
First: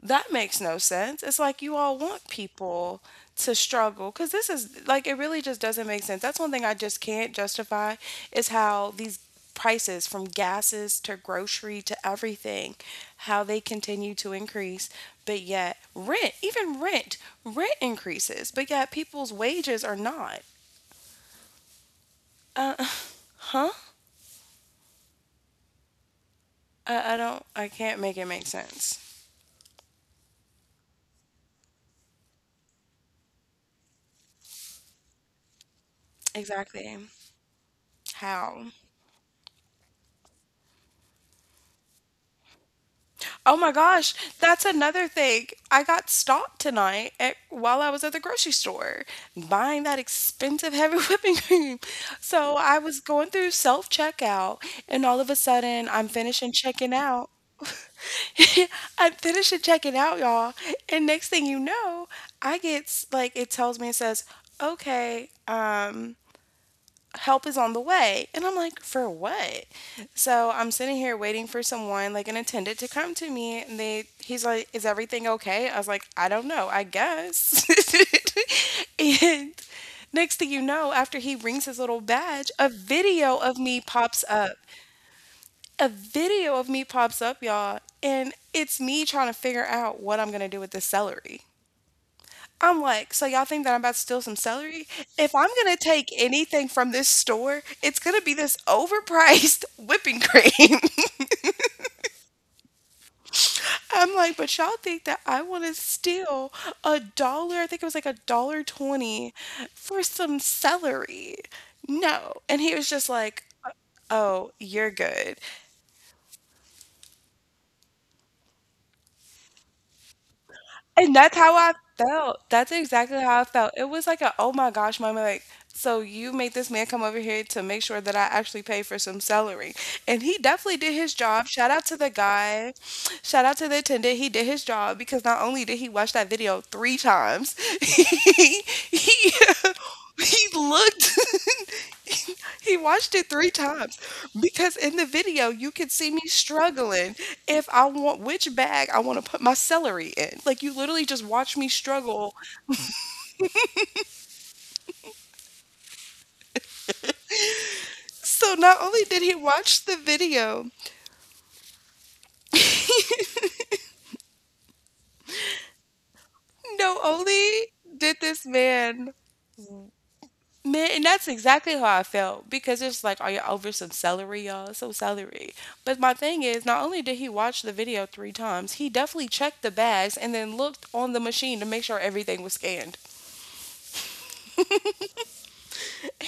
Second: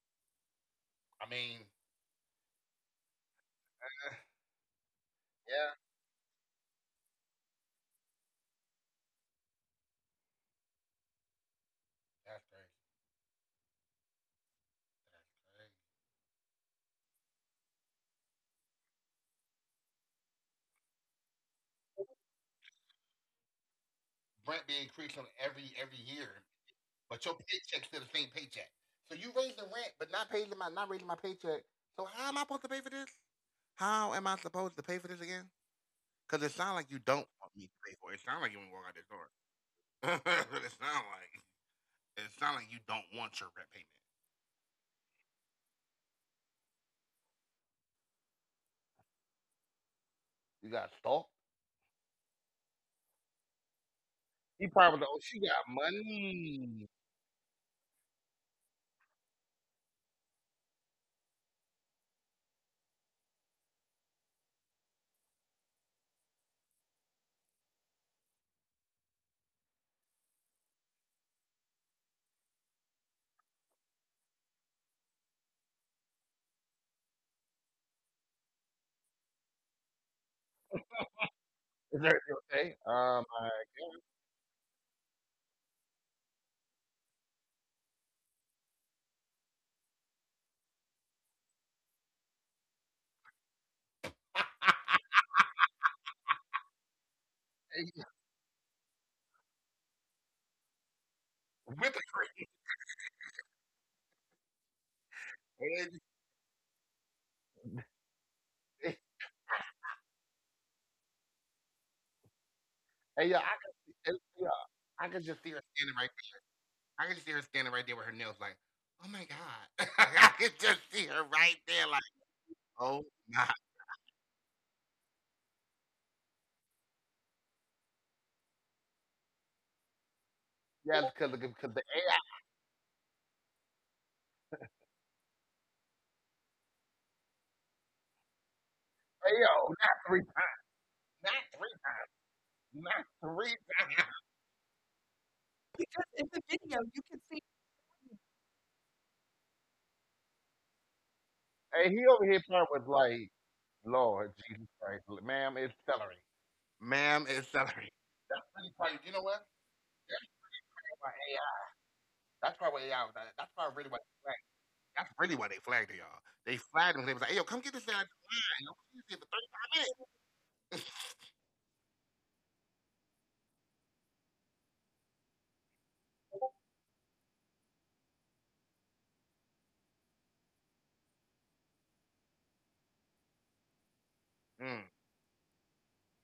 Speaker 1: That makes no sense.
Speaker 2: I
Speaker 1: It's
Speaker 2: mean,
Speaker 1: like you all want people to struggle because this is like it really just
Speaker 2: yeah,
Speaker 1: doesn't make sense. That's one thing I just can't justify is how these prices from gases to grocery to
Speaker 2: that's crazy.
Speaker 1: everything, how they continue to increase. But
Speaker 2: That's
Speaker 1: yet, rent, rent increases, but yet people's wages are not. Uh, huh?
Speaker 2: crazy. Rent being increased on every year, but your
Speaker 1: I
Speaker 2: paycheck's
Speaker 1: can't
Speaker 2: still the
Speaker 1: make it
Speaker 2: same
Speaker 1: make
Speaker 2: paycheck.
Speaker 1: sense.
Speaker 2: So you raising rent, but not raising my paycheck. So how am I supposed to pay for this? How am I supposed to pay for this again? Because it sounds like
Speaker 1: Exactly.
Speaker 2: you don't want me to pay for it. It sounds like you
Speaker 1: How?
Speaker 2: want to walk out this door. It sounds like. It sounds like you don't want your
Speaker 1: Oh my
Speaker 2: rent payment.
Speaker 1: gosh, that's another thing. I got stopped tonight while I was at the grocery store buying that expensive
Speaker 2: You
Speaker 1: heavy
Speaker 2: got
Speaker 1: whipping
Speaker 2: stalked.
Speaker 1: cream. So I was going through self checkout,
Speaker 2: He
Speaker 1: and
Speaker 2: probably was like,
Speaker 1: all
Speaker 2: oh,
Speaker 1: of a
Speaker 2: she got
Speaker 1: sudden, I'm finishing checking
Speaker 2: money.
Speaker 1: out. I'm finishing checking out, y'all. And next thing you know, I get s- like, it tells me, it says, okay, help is on the way. And I'm like, for what? So I'm sitting here waiting for someone, like an attendant, to come to me. And he's like, is everything okay? I was like, I don't know, I guess. And next thing you know, after he rings his
Speaker 2: Is
Speaker 1: little
Speaker 2: there
Speaker 1: badge, a
Speaker 2: okay?
Speaker 1: video of me pops up. A video of me pops up, y'all. And it's me trying to figure out what I'm going to do with this celery. I'm like, so y'all think that I'm about to steal some celery?
Speaker 2: I,
Speaker 1: If I'm gonna take anything from this store, it's gonna be this overpriced whipping cream.
Speaker 2: with the cream.
Speaker 1: I'm like, but y'all think that I want to
Speaker 2: And then-
Speaker 1: steal a dollar? I think it was like a dollar 20 for some celery. No. And he was just
Speaker 2: Hey,
Speaker 1: like,
Speaker 2: yeah, and,
Speaker 1: oh,
Speaker 2: yeah,
Speaker 1: you're
Speaker 2: I could
Speaker 1: good.
Speaker 2: just see her standing right there. I could just see her standing right there with her nails, like, oh my god. I could just see
Speaker 1: And
Speaker 2: her
Speaker 1: that's how
Speaker 2: right
Speaker 1: I
Speaker 2: there, like,
Speaker 1: felt. That's
Speaker 2: oh
Speaker 1: exactly how I
Speaker 2: my.
Speaker 1: felt. It was like a, "Oh my gosh" moment, like, "So you made this man come over here to make sure that I actually pay for some celery." And he definitely did
Speaker 2: Yeah,
Speaker 1: his
Speaker 2: because
Speaker 1: job. Shout
Speaker 2: the
Speaker 1: out to the
Speaker 2: AI,
Speaker 1: guy. Shout out to the attendant. He did his job because not only did he watch that video three times, he, he,
Speaker 2: Ayo,
Speaker 1: he looked
Speaker 2: not three times.
Speaker 1: he
Speaker 2: Not
Speaker 1: watched it three
Speaker 2: three
Speaker 1: times
Speaker 2: times.
Speaker 1: because in the video you could see me struggling if I want which bag I want to put my celery in. Like you literally just watch me
Speaker 2: Hey, he over
Speaker 1: struggle.
Speaker 2: here part was like, Lord Jesus Christ, ma'am, it's celery. Ma'am, it's celery. That's
Speaker 1: So
Speaker 2: really
Speaker 1: not
Speaker 2: probably,
Speaker 1: only
Speaker 2: you know
Speaker 1: did he
Speaker 2: what?
Speaker 1: watch the
Speaker 2: That's
Speaker 1: video,
Speaker 2: probably AI. That's probably AI. That's probably really what they flagged. That's really why they flagged it, y'all. They
Speaker 1: no
Speaker 2: flagged him. They was like, hey, yo, come
Speaker 1: only
Speaker 2: get this guy.
Speaker 1: did this
Speaker 2: Yo, he's
Speaker 1: man
Speaker 2: here for 35 minutes.
Speaker 1: man, and that's exactly how I felt because it's like, are you over some celery, y'all? Some celery. But my thing is, not only did he watch the video three times, he definitely checked the bags and then looked on the machine to make sure everything was scanned.
Speaker 2: Mm,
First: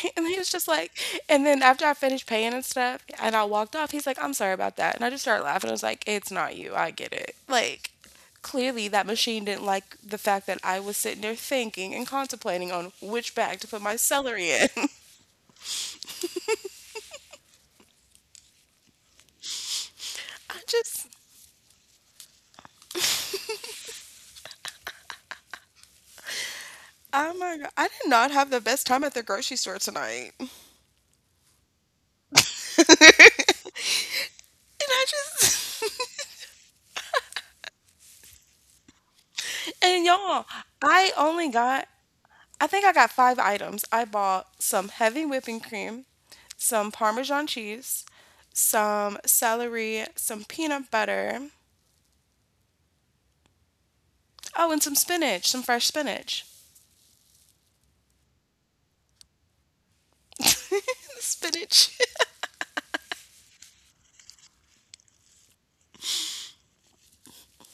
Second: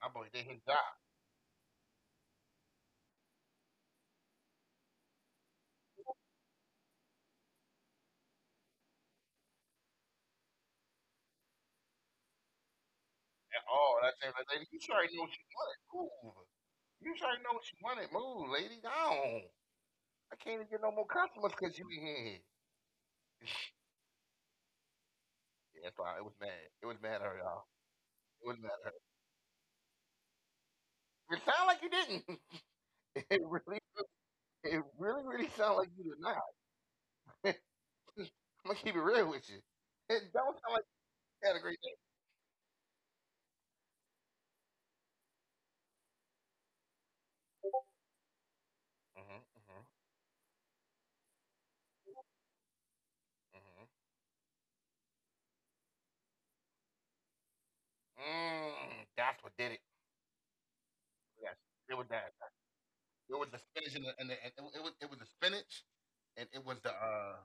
Speaker 2: my boy
Speaker 1: And he
Speaker 2: did
Speaker 1: was
Speaker 2: his
Speaker 1: just
Speaker 2: job
Speaker 1: like, and then after I finished paying and stuff, and I walked off, he's like, "I'm sorry about that." And I just started laughing. I was like, it's not you, I get it. Like, clearly that machine didn't like the fact that I was sitting there thinking and contemplating on which bag
Speaker 2: at
Speaker 1: to put
Speaker 2: all.
Speaker 1: my
Speaker 2: That same
Speaker 1: celery
Speaker 2: lady,
Speaker 1: in.
Speaker 2: you sure already know what you wanted. Move. You sure already know what you wanted. Move, lady. Go on. I can't
Speaker 1: I
Speaker 2: even get no more
Speaker 1: just,
Speaker 2: customers because you in here. Yeah, it's— It was mad. It was mad at
Speaker 1: oh
Speaker 2: her,
Speaker 1: my
Speaker 2: y'all.
Speaker 1: God, I did not
Speaker 2: It
Speaker 1: have
Speaker 2: was
Speaker 1: the
Speaker 2: mad
Speaker 1: best
Speaker 2: at her.
Speaker 1: time at the grocery store tonight.
Speaker 2: It sounded like you didn't. It really, it
Speaker 1: And I
Speaker 2: really, really sounded like you
Speaker 1: just,
Speaker 2: did not. I'm gonna keep it real with you.
Speaker 1: and
Speaker 2: It
Speaker 1: y'all,
Speaker 2: don't sound like
Speaker 1: I only
Speaker 2: you had a great
Speaker 1: got
Speaker 2: day.
Speaker 1: I think I got five items. I bought some heavy whipping cream, some Parmesan cheese, some
Speaker 2: mm hmm
Speaker 1: celery, some peanut butter.
Speaker 2: hmm hmm
Speaker 1: Oh, and some spinach, some fresh spinach.
Speaker 2: That's what did it.
Speaker 1: The
Speaker 2: Yes,
Speaker 1: spinach.
Speaker 2: it was that. It was the spinach and, the, and, the, and it, it was the spinach, and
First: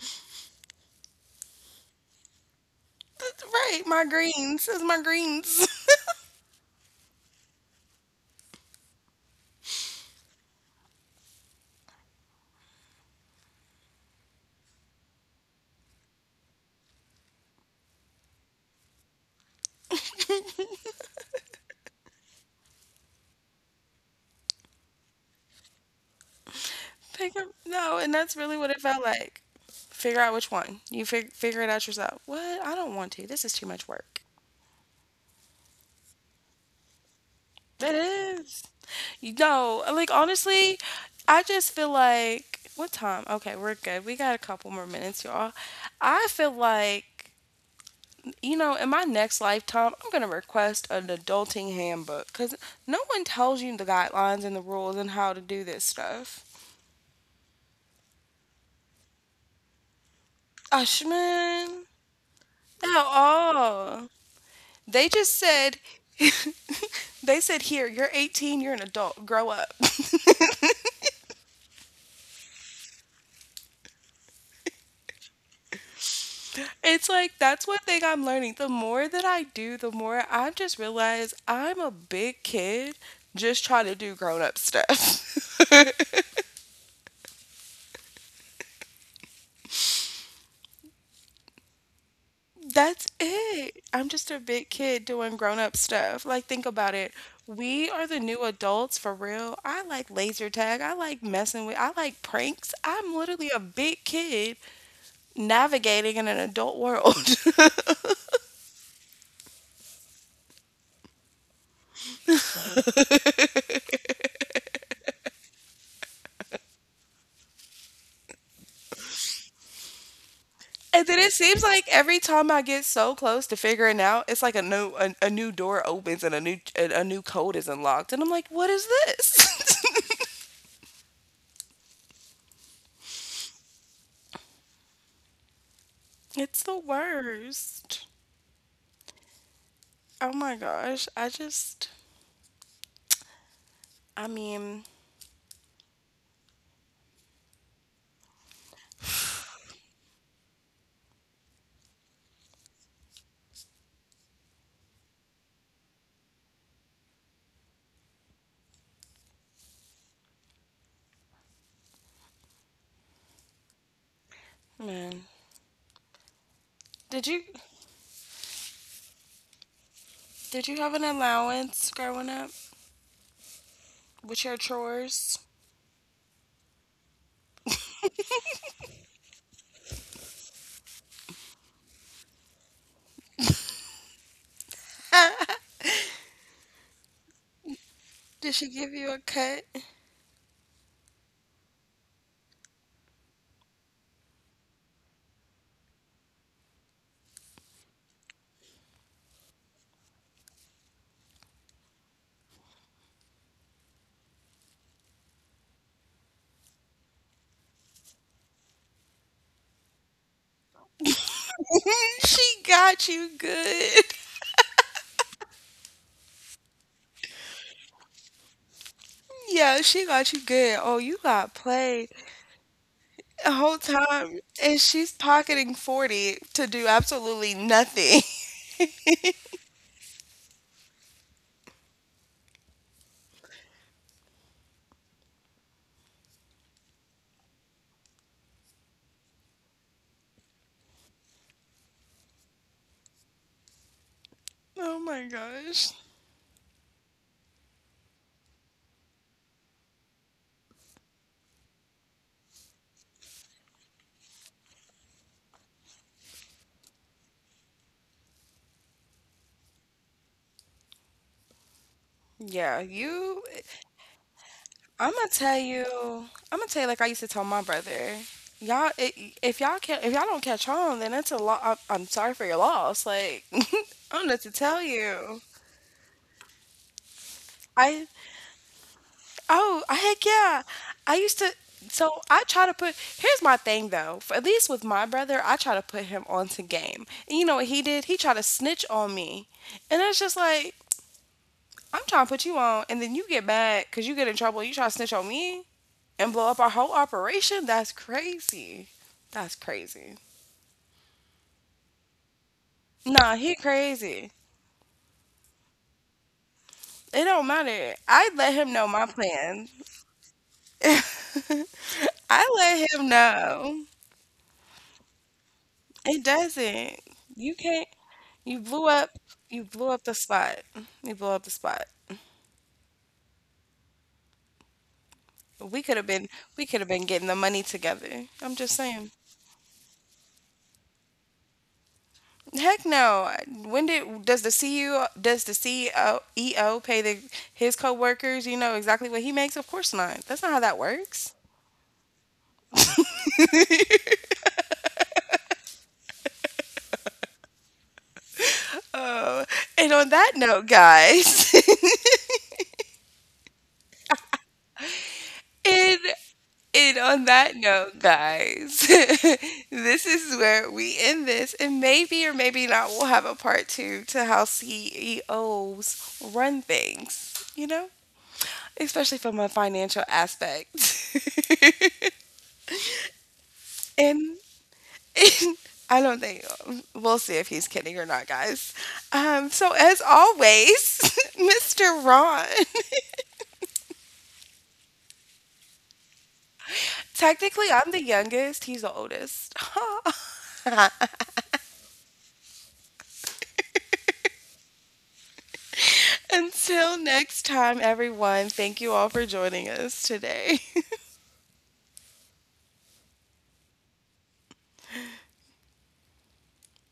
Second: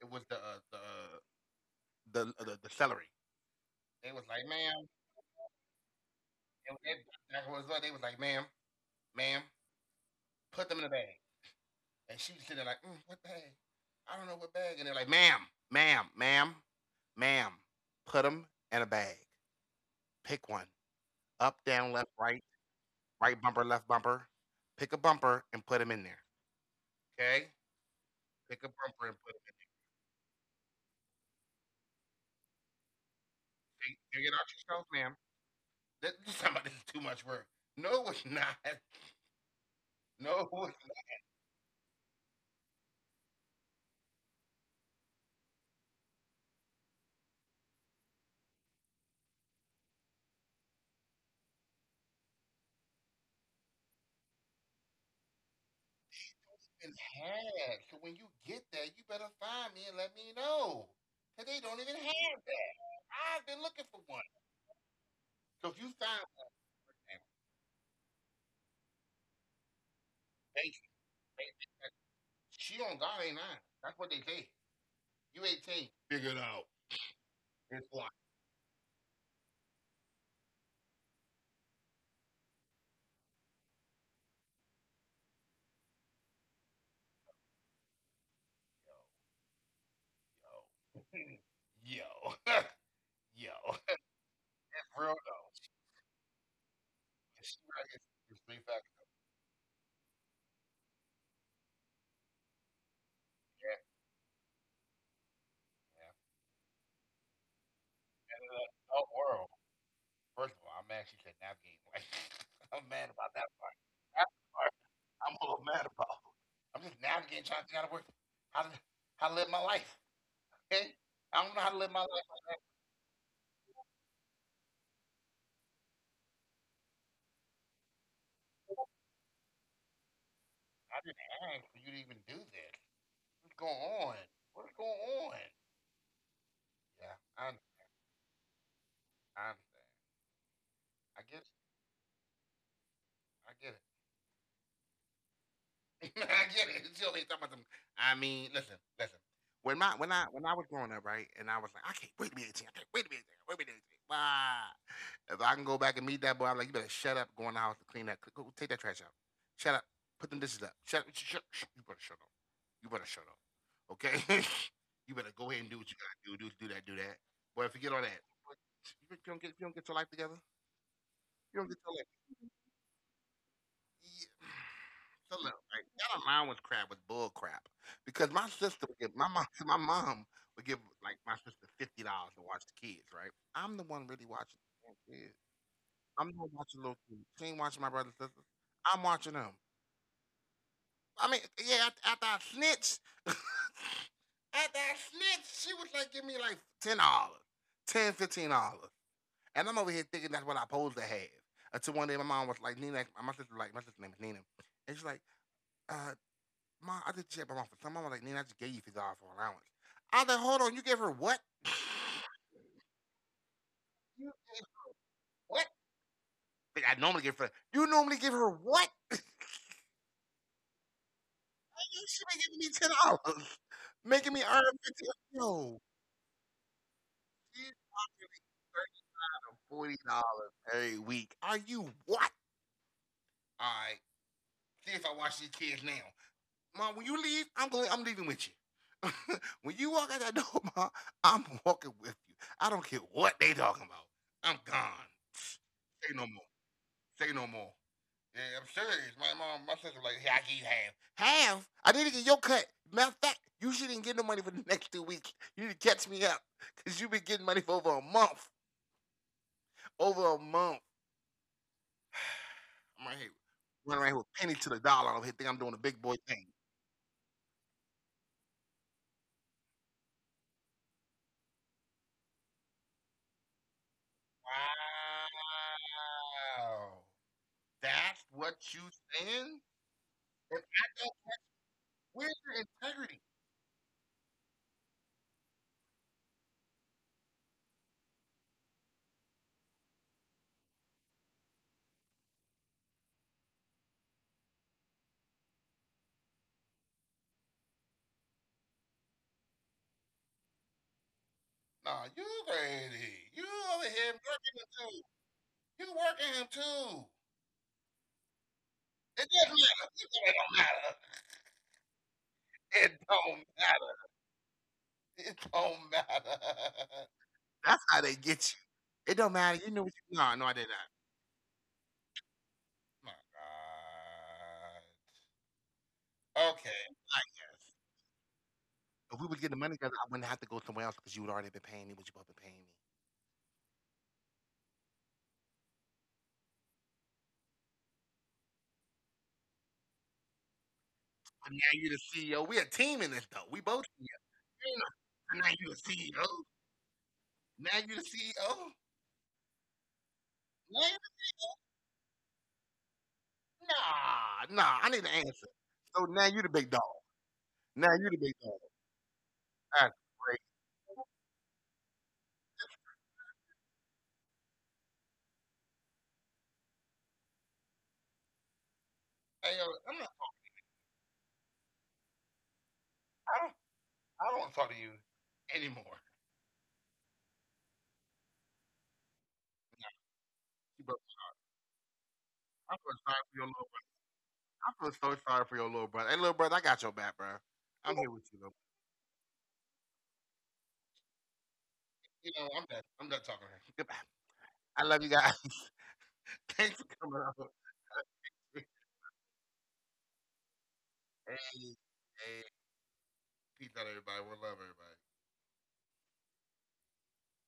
Speaker 2: it was the celery.
Speaker 1: That's right, my
Speaker 2: They was like,
Speaker 1: greens. It's
Speaker 2: ma'am,
Speaker 1: my greens.
Speaker 2: it, was, it, that was what they was like, ma'am, ma'am, put them in the bag. And she was sitting there like, mm, what bag? I don't know what bag. And they're like, ma'am, ma'am, ma'am, put them in a bag. Pick one. Up, down, left, right, right bumper, left bumper. Pick a bumper and put them in there. Okay?
Speaker 1: Pick up. No, and
Speaker 2: Pick
Speaker 1: that's
Speaker 2: a
Speaker 1: really what
Speaker 2: bumper
Speaker 1: it
Speaker 2: and
Speaker 1: felt
Speaker 2: put them in.
Speaker 1: like. Figure out which one. Figure it out yourself. What? I don't want to. This is too much
Speaker 2: Figure it out
Speaker 1: work.
Speaker 2: yourself, ma'am. This is this is too much work. No, it's
Speaker 1: It
Speaker 2: not.
Speaker 1: is. No,
Speaker 2: No,
Speaker 1: like
Speaker 2: it's not
Speaker 1: honestly, I just feel like what time? Okay, we're good. We got a couple more minutes, y'all. I feel like in my next lifetime, I'm gonna request an adulting handbook because no one tells you the guidelines and the rules and how to do this stuff.
Speaker 2: been had. So when you get there, you better find me and let me know.
Speaker 1: Gosh,
Speaker 2: Because they don't even
Speaker 1: man,
Speaker 2: have that.
Speaker 1: not
Speaker 2: I've been looking for one.
Speaker 1: all. They just
Speaker 2: So if you
Speaker 1: said,
Speaker 2: find one—
Speaker 1: they said, here, you're 18, you're an adult, grow up.
Speaker 2: Hey, she on God ain't nine. That's what they say. You 18. Figure it out.
Speaker 1: It's like
Speaker 2: It's
Speaker 1: that's
Speaker 2: like,
Speaker 1: one thing I'm learning. The more that I do, the more I just realize I'm a big kid just trying to do grown-up stuff.
Speaker 2: yo, yo, yo, yo.
Speaker 1: That's
Speaker 2: It's
Speaker 1: it. I'm just a
Speaker 2: real
Speaker 1: big
Speaker 2: though.
Speaker 1: kid doing grown-up stuff. Like think about
Speaker 2: She
Speaker 1: it.
Speaker 2: right— It's
Speaker 1: We are
Speaker 2: three
Speaker 1: the new
Speaker 2: factors.
Speaker 1: adults for real. I like laser tag. I like pranks. I'm
Speaker 2: Yeah,
Speaker 1: literally a big kid
Speaker 2: yeah. And
Speaker 1: navigating in an adult world.
Speaker 2: in the adult world, first of all, I'm actually could navigate. Like, I'm mad about that part. That part, I'm a little mad about. I'm just navigating, trying to figure out how to work, how to, how to live my life. Okay? I don't
Speaker 1: And
Speaker 2: know how
Speaker 1: then
Speaker 2: to
Speaker 1: it
Speaker 2: live my
Speaker 1: seems
Speaker 2: life.
Speaker 1: like every time I get so close to figuring out, it's like a new door opens and a new code is unlocked, and I'm like, what is this?
Speaker 2: I didn't ask for you to even do this. What's going on? What's going on? Yeah,
Speaker 1: It's the
Speaker 2: I,
Speaker 1: worst.
Speaker 2: I understand.
Speaker 1: Oh my
Speaker 2: I get it.
Speaker 1: gosh, I just,
Speaker 2: I get it.
Speaker 1: I mean,
Speaker 2: I get it. Until they talk about them. I mean, listen, listen. When I was growing up, right, and I was like, I can't wait to be 18. I can't wait to be 18. Wait to be 18. Why? If I can go back and meet that boy, I'm like, you better shut up. Go in the house to clean that. Go take that trash out. Shut up. Put them dishes up. Shut up. You better shut up. You better shut up. Okay. You better go ahead and do
Speaker 1: man,
Speaker 2: what you gotta do. Do that. Do that. Boy,
Speaker 1: did
Speaker 2: forget
Speaker 1: you
Speaker 2: all that. You don't get your life together.
Speaker 1: did you have an
Speaker 2: You don't get to, like—
Speaker 1: allowance growing up with your
Speaker 2: Yeah. So look, like,
Speaker 1: chores?
Speaker 2: y'all, mine was bull crap because my sister would give my mom my mom would give, like, my sister $50 to watch the kids. Right, I'm the one really watching the damn kids. I'm the one watching little kids. She ain't watching my brothers and sisters.
Speaker 1: Did she
Speaker 2: I'm
Speaker 1: give
Speaker 2: watching
Speaker 1: you a
Speaker 2: them.
Speaker 1: cut?
Speaker 2: I mean, yeah. After I snitched, after I snitched, she was like, give me like $10, $10, $15, and I'm over here thinking that's what I supposed to have. Until one day, my mom was like, Nina— my sister, like, my sister's name is Nina— and she's like, uh, mom, I just checked my mom for some. Mom was like, Nina, I just gave you $50 for allowance. I was like, hold on, you gave her what?
Speaker 1: She got you
Speaker 2: You
Speaker 1: good.
Speaker 2: gave what? Like, I normally give her. You normally give her what? Like,
Speaker 1: Yeah, she got you good. Oh, you got
Speaker 2: you should be
Speaker 1: played.
Speaker 2: giving me $10,
Speaker 1: The whole
Speaker 2: making me earn
Speaker 1: time,
Speaker 2: 50.
Speaker 1: and she's
Speaker 2: Yo,
Speaker 1: pocketing 40 to do
Speaker 2: she's
Speaker 1: absolutely
Speaker 2: probably—
Speaker 1: nothing.
Speaker 2: $40 every week. Are you what? All right, see if I watch these kids now. Mom, when you leave, I'm going. I'm leaving with you. When you walk out that door, Mom, I'm walking with you. I don't care what they talking about. I'm gone.
Speaker 1: Oh my
Speaker 2: Say no
Speaker 1: gosh.
Speaker 2: more. Say no more. Yeah, I'm serious. My mom— my sister was like, yeah, I give you half. Half? I didn't get your cut. Matter of fact, you shouldn't get no money for the next 2 weeks. You need to catch me up because you've been getting money for over a month. Over a month. I'm right
Speaker 1: Yeah,
Speaker 2: here,
Speaker 1: you
Speaker 2: running right here with penny to the dollar. I here, think
Speaker 1: I'm
Speaker 2: I'm
Speaker 1: gonna
Speaker 2: doing a big
Speaker 1: tell
Speaker 2: boy
Speaker 1: you,
Speaker 2: thing.
Speaker 1: I'm gonna tell you like I used to tell my brother. Y'all I if y'all can not if y'all don't catch on, then it's a lot. I'm sorry for your loss. Like I don't know what to tell you.
Speaker 2: Wow. That's
Speaker 1: I
Speaker 2: what you saying?
Speaker 1: Oh,
Speaker 2: If
Speaker 1: heck
Speaker 2: I
Speaker 1: yeah.
Speaker 2: don't,
Speaker 1: I used to,
Speaker 2: where's
Speaker 1: so
Speaker 2: your
Speaker 1: I try to
Speaker 2: integrity?
Speaker 1: put, here's my thing though. For, at least with my brother, I try to put him onto game. And you know what he did? He tried to snitch on me. And it's just like, I'm trying to put you on, and then you get mad because you get in trouble. You try to snitch on me and blow up our whole operation? That's crazy. That's crazy.
Speaker 2: Nah, you crazy. You
Speaker 1: Nah,
Speaker 2: over
Speaker 1: he
Speaker 2: here working him
Speaker 1: crazy.
Speaker 2: too. You working him too.
Speaker 1: It don't matter. I let him
Speaker 2: It
Speaker 1: know my
Speaker 2: doesn't matter.
Speaker 1: plan.
Speaker 2: It don't matter. It
Speaker 1: I let
Speaker 2: don't
Speaker 1: him
Speaker 2: matter.
Speaker 1: know.
Speaker 2: It don't matter.
Speaker 1: It doesn't.
Speaker 2: That's how
Speaker 1: You
Speaker 2: they
Speaker 1: can't.
Speaker 2: get
Speaker 1: You
Speaker 2: you. It don't
Speaker 1: blew
Speaker 2: matter.
Speaker 1: up.
Speaker 2: You knew what
Speaker 1: You
Speaker 2: you— No,
Speaker 1: blew
Speaker 2: no,
Speaker 1: up
Speaker 2: I
Speaker 1: the
Speaker 2: did not.
Speaker 1: spot. You blew up the spot.
Speaker 2: My
Speaker 1: We
Speaker 2: God.
Speaker 1: could have
Speaker 2: Okay,
Speaker 1: been. We
Speaker 2: I
Speaker 1: could have been getting
Speaker 2: guess.
Speaker 1: the money together. I'm
Speaker 2: If
Speaker 1: just
Speaker 2: we would get the
Speaker 1: saying.
Speaker 2: money together, I wouldn't have to go somewhere else because you would already been paying me what you both been paying me.
Speaker 1: Heck no. When did does the CEO does the CEO pay the his coworkers? You know exactly what he makes. Of course not. That's not how that
Speaker 2: But now
Speaker 1: works.
Speaker 2: you're the CEO. We a team in this though. We both— You know, now you the CEO. Now you the CEO.
Speaker 1: Oh, and on that
Speaker 2: Now,
Speaker 1: note, guys.
Speaker 2: nah, nah. I need an answer. So now you the
Speaker 1: it
Speaker 2: big dog.
Speaker 1: And on
Speaker 2: Now
Speaker 1: that
Speaker 2: you the big
Speaker 1: note,
Speaker 2: dog.
Speaker 1: guys,
Speaker 2: That's great.
Speaker 1: this is where we end this. And maybe or maybe not, we'll have a part two to how CEOs run things, you know,
Speaker 2: Hey, yo,
Speaker 1: especially from a
Speaker 2: I'm not,
Speaker 1: financial aspect.
Speaker 2: I don't. I don't want to talk to
Speaker 1: and,
Speaker 2: you anymore.
Speaker 1: and I don't think we'll see if he's kidding or not, guys.
Speaker 2: Nah,
Speaker 1: So, as
Speaker 2: you broke—
Speaker 1: always, Mr.
Speaker 2: I feel
Speaker 1: Ron.
Speaker 2: sorry for your little brother. I feel so sorry for your little brother. Hey, little brother, I got your back, bro. I'm here
Speaker 1: Technically,
Speaker 2: with you,
Speaker 1: I'm the
Speaker 2: though.
Speaker 1: youngest, he's the oldest.
Speaker 2: You know, I'm done. I'm done talking to her. Goodbye. I love you guys. Thanks for coming out.
Speaker 1: Until next time,
Speaker 2: hey,
Speaker 1: everyone, thank you all for joining us today.
Speaker 2: Hey, peace out, everybody. We love everybody.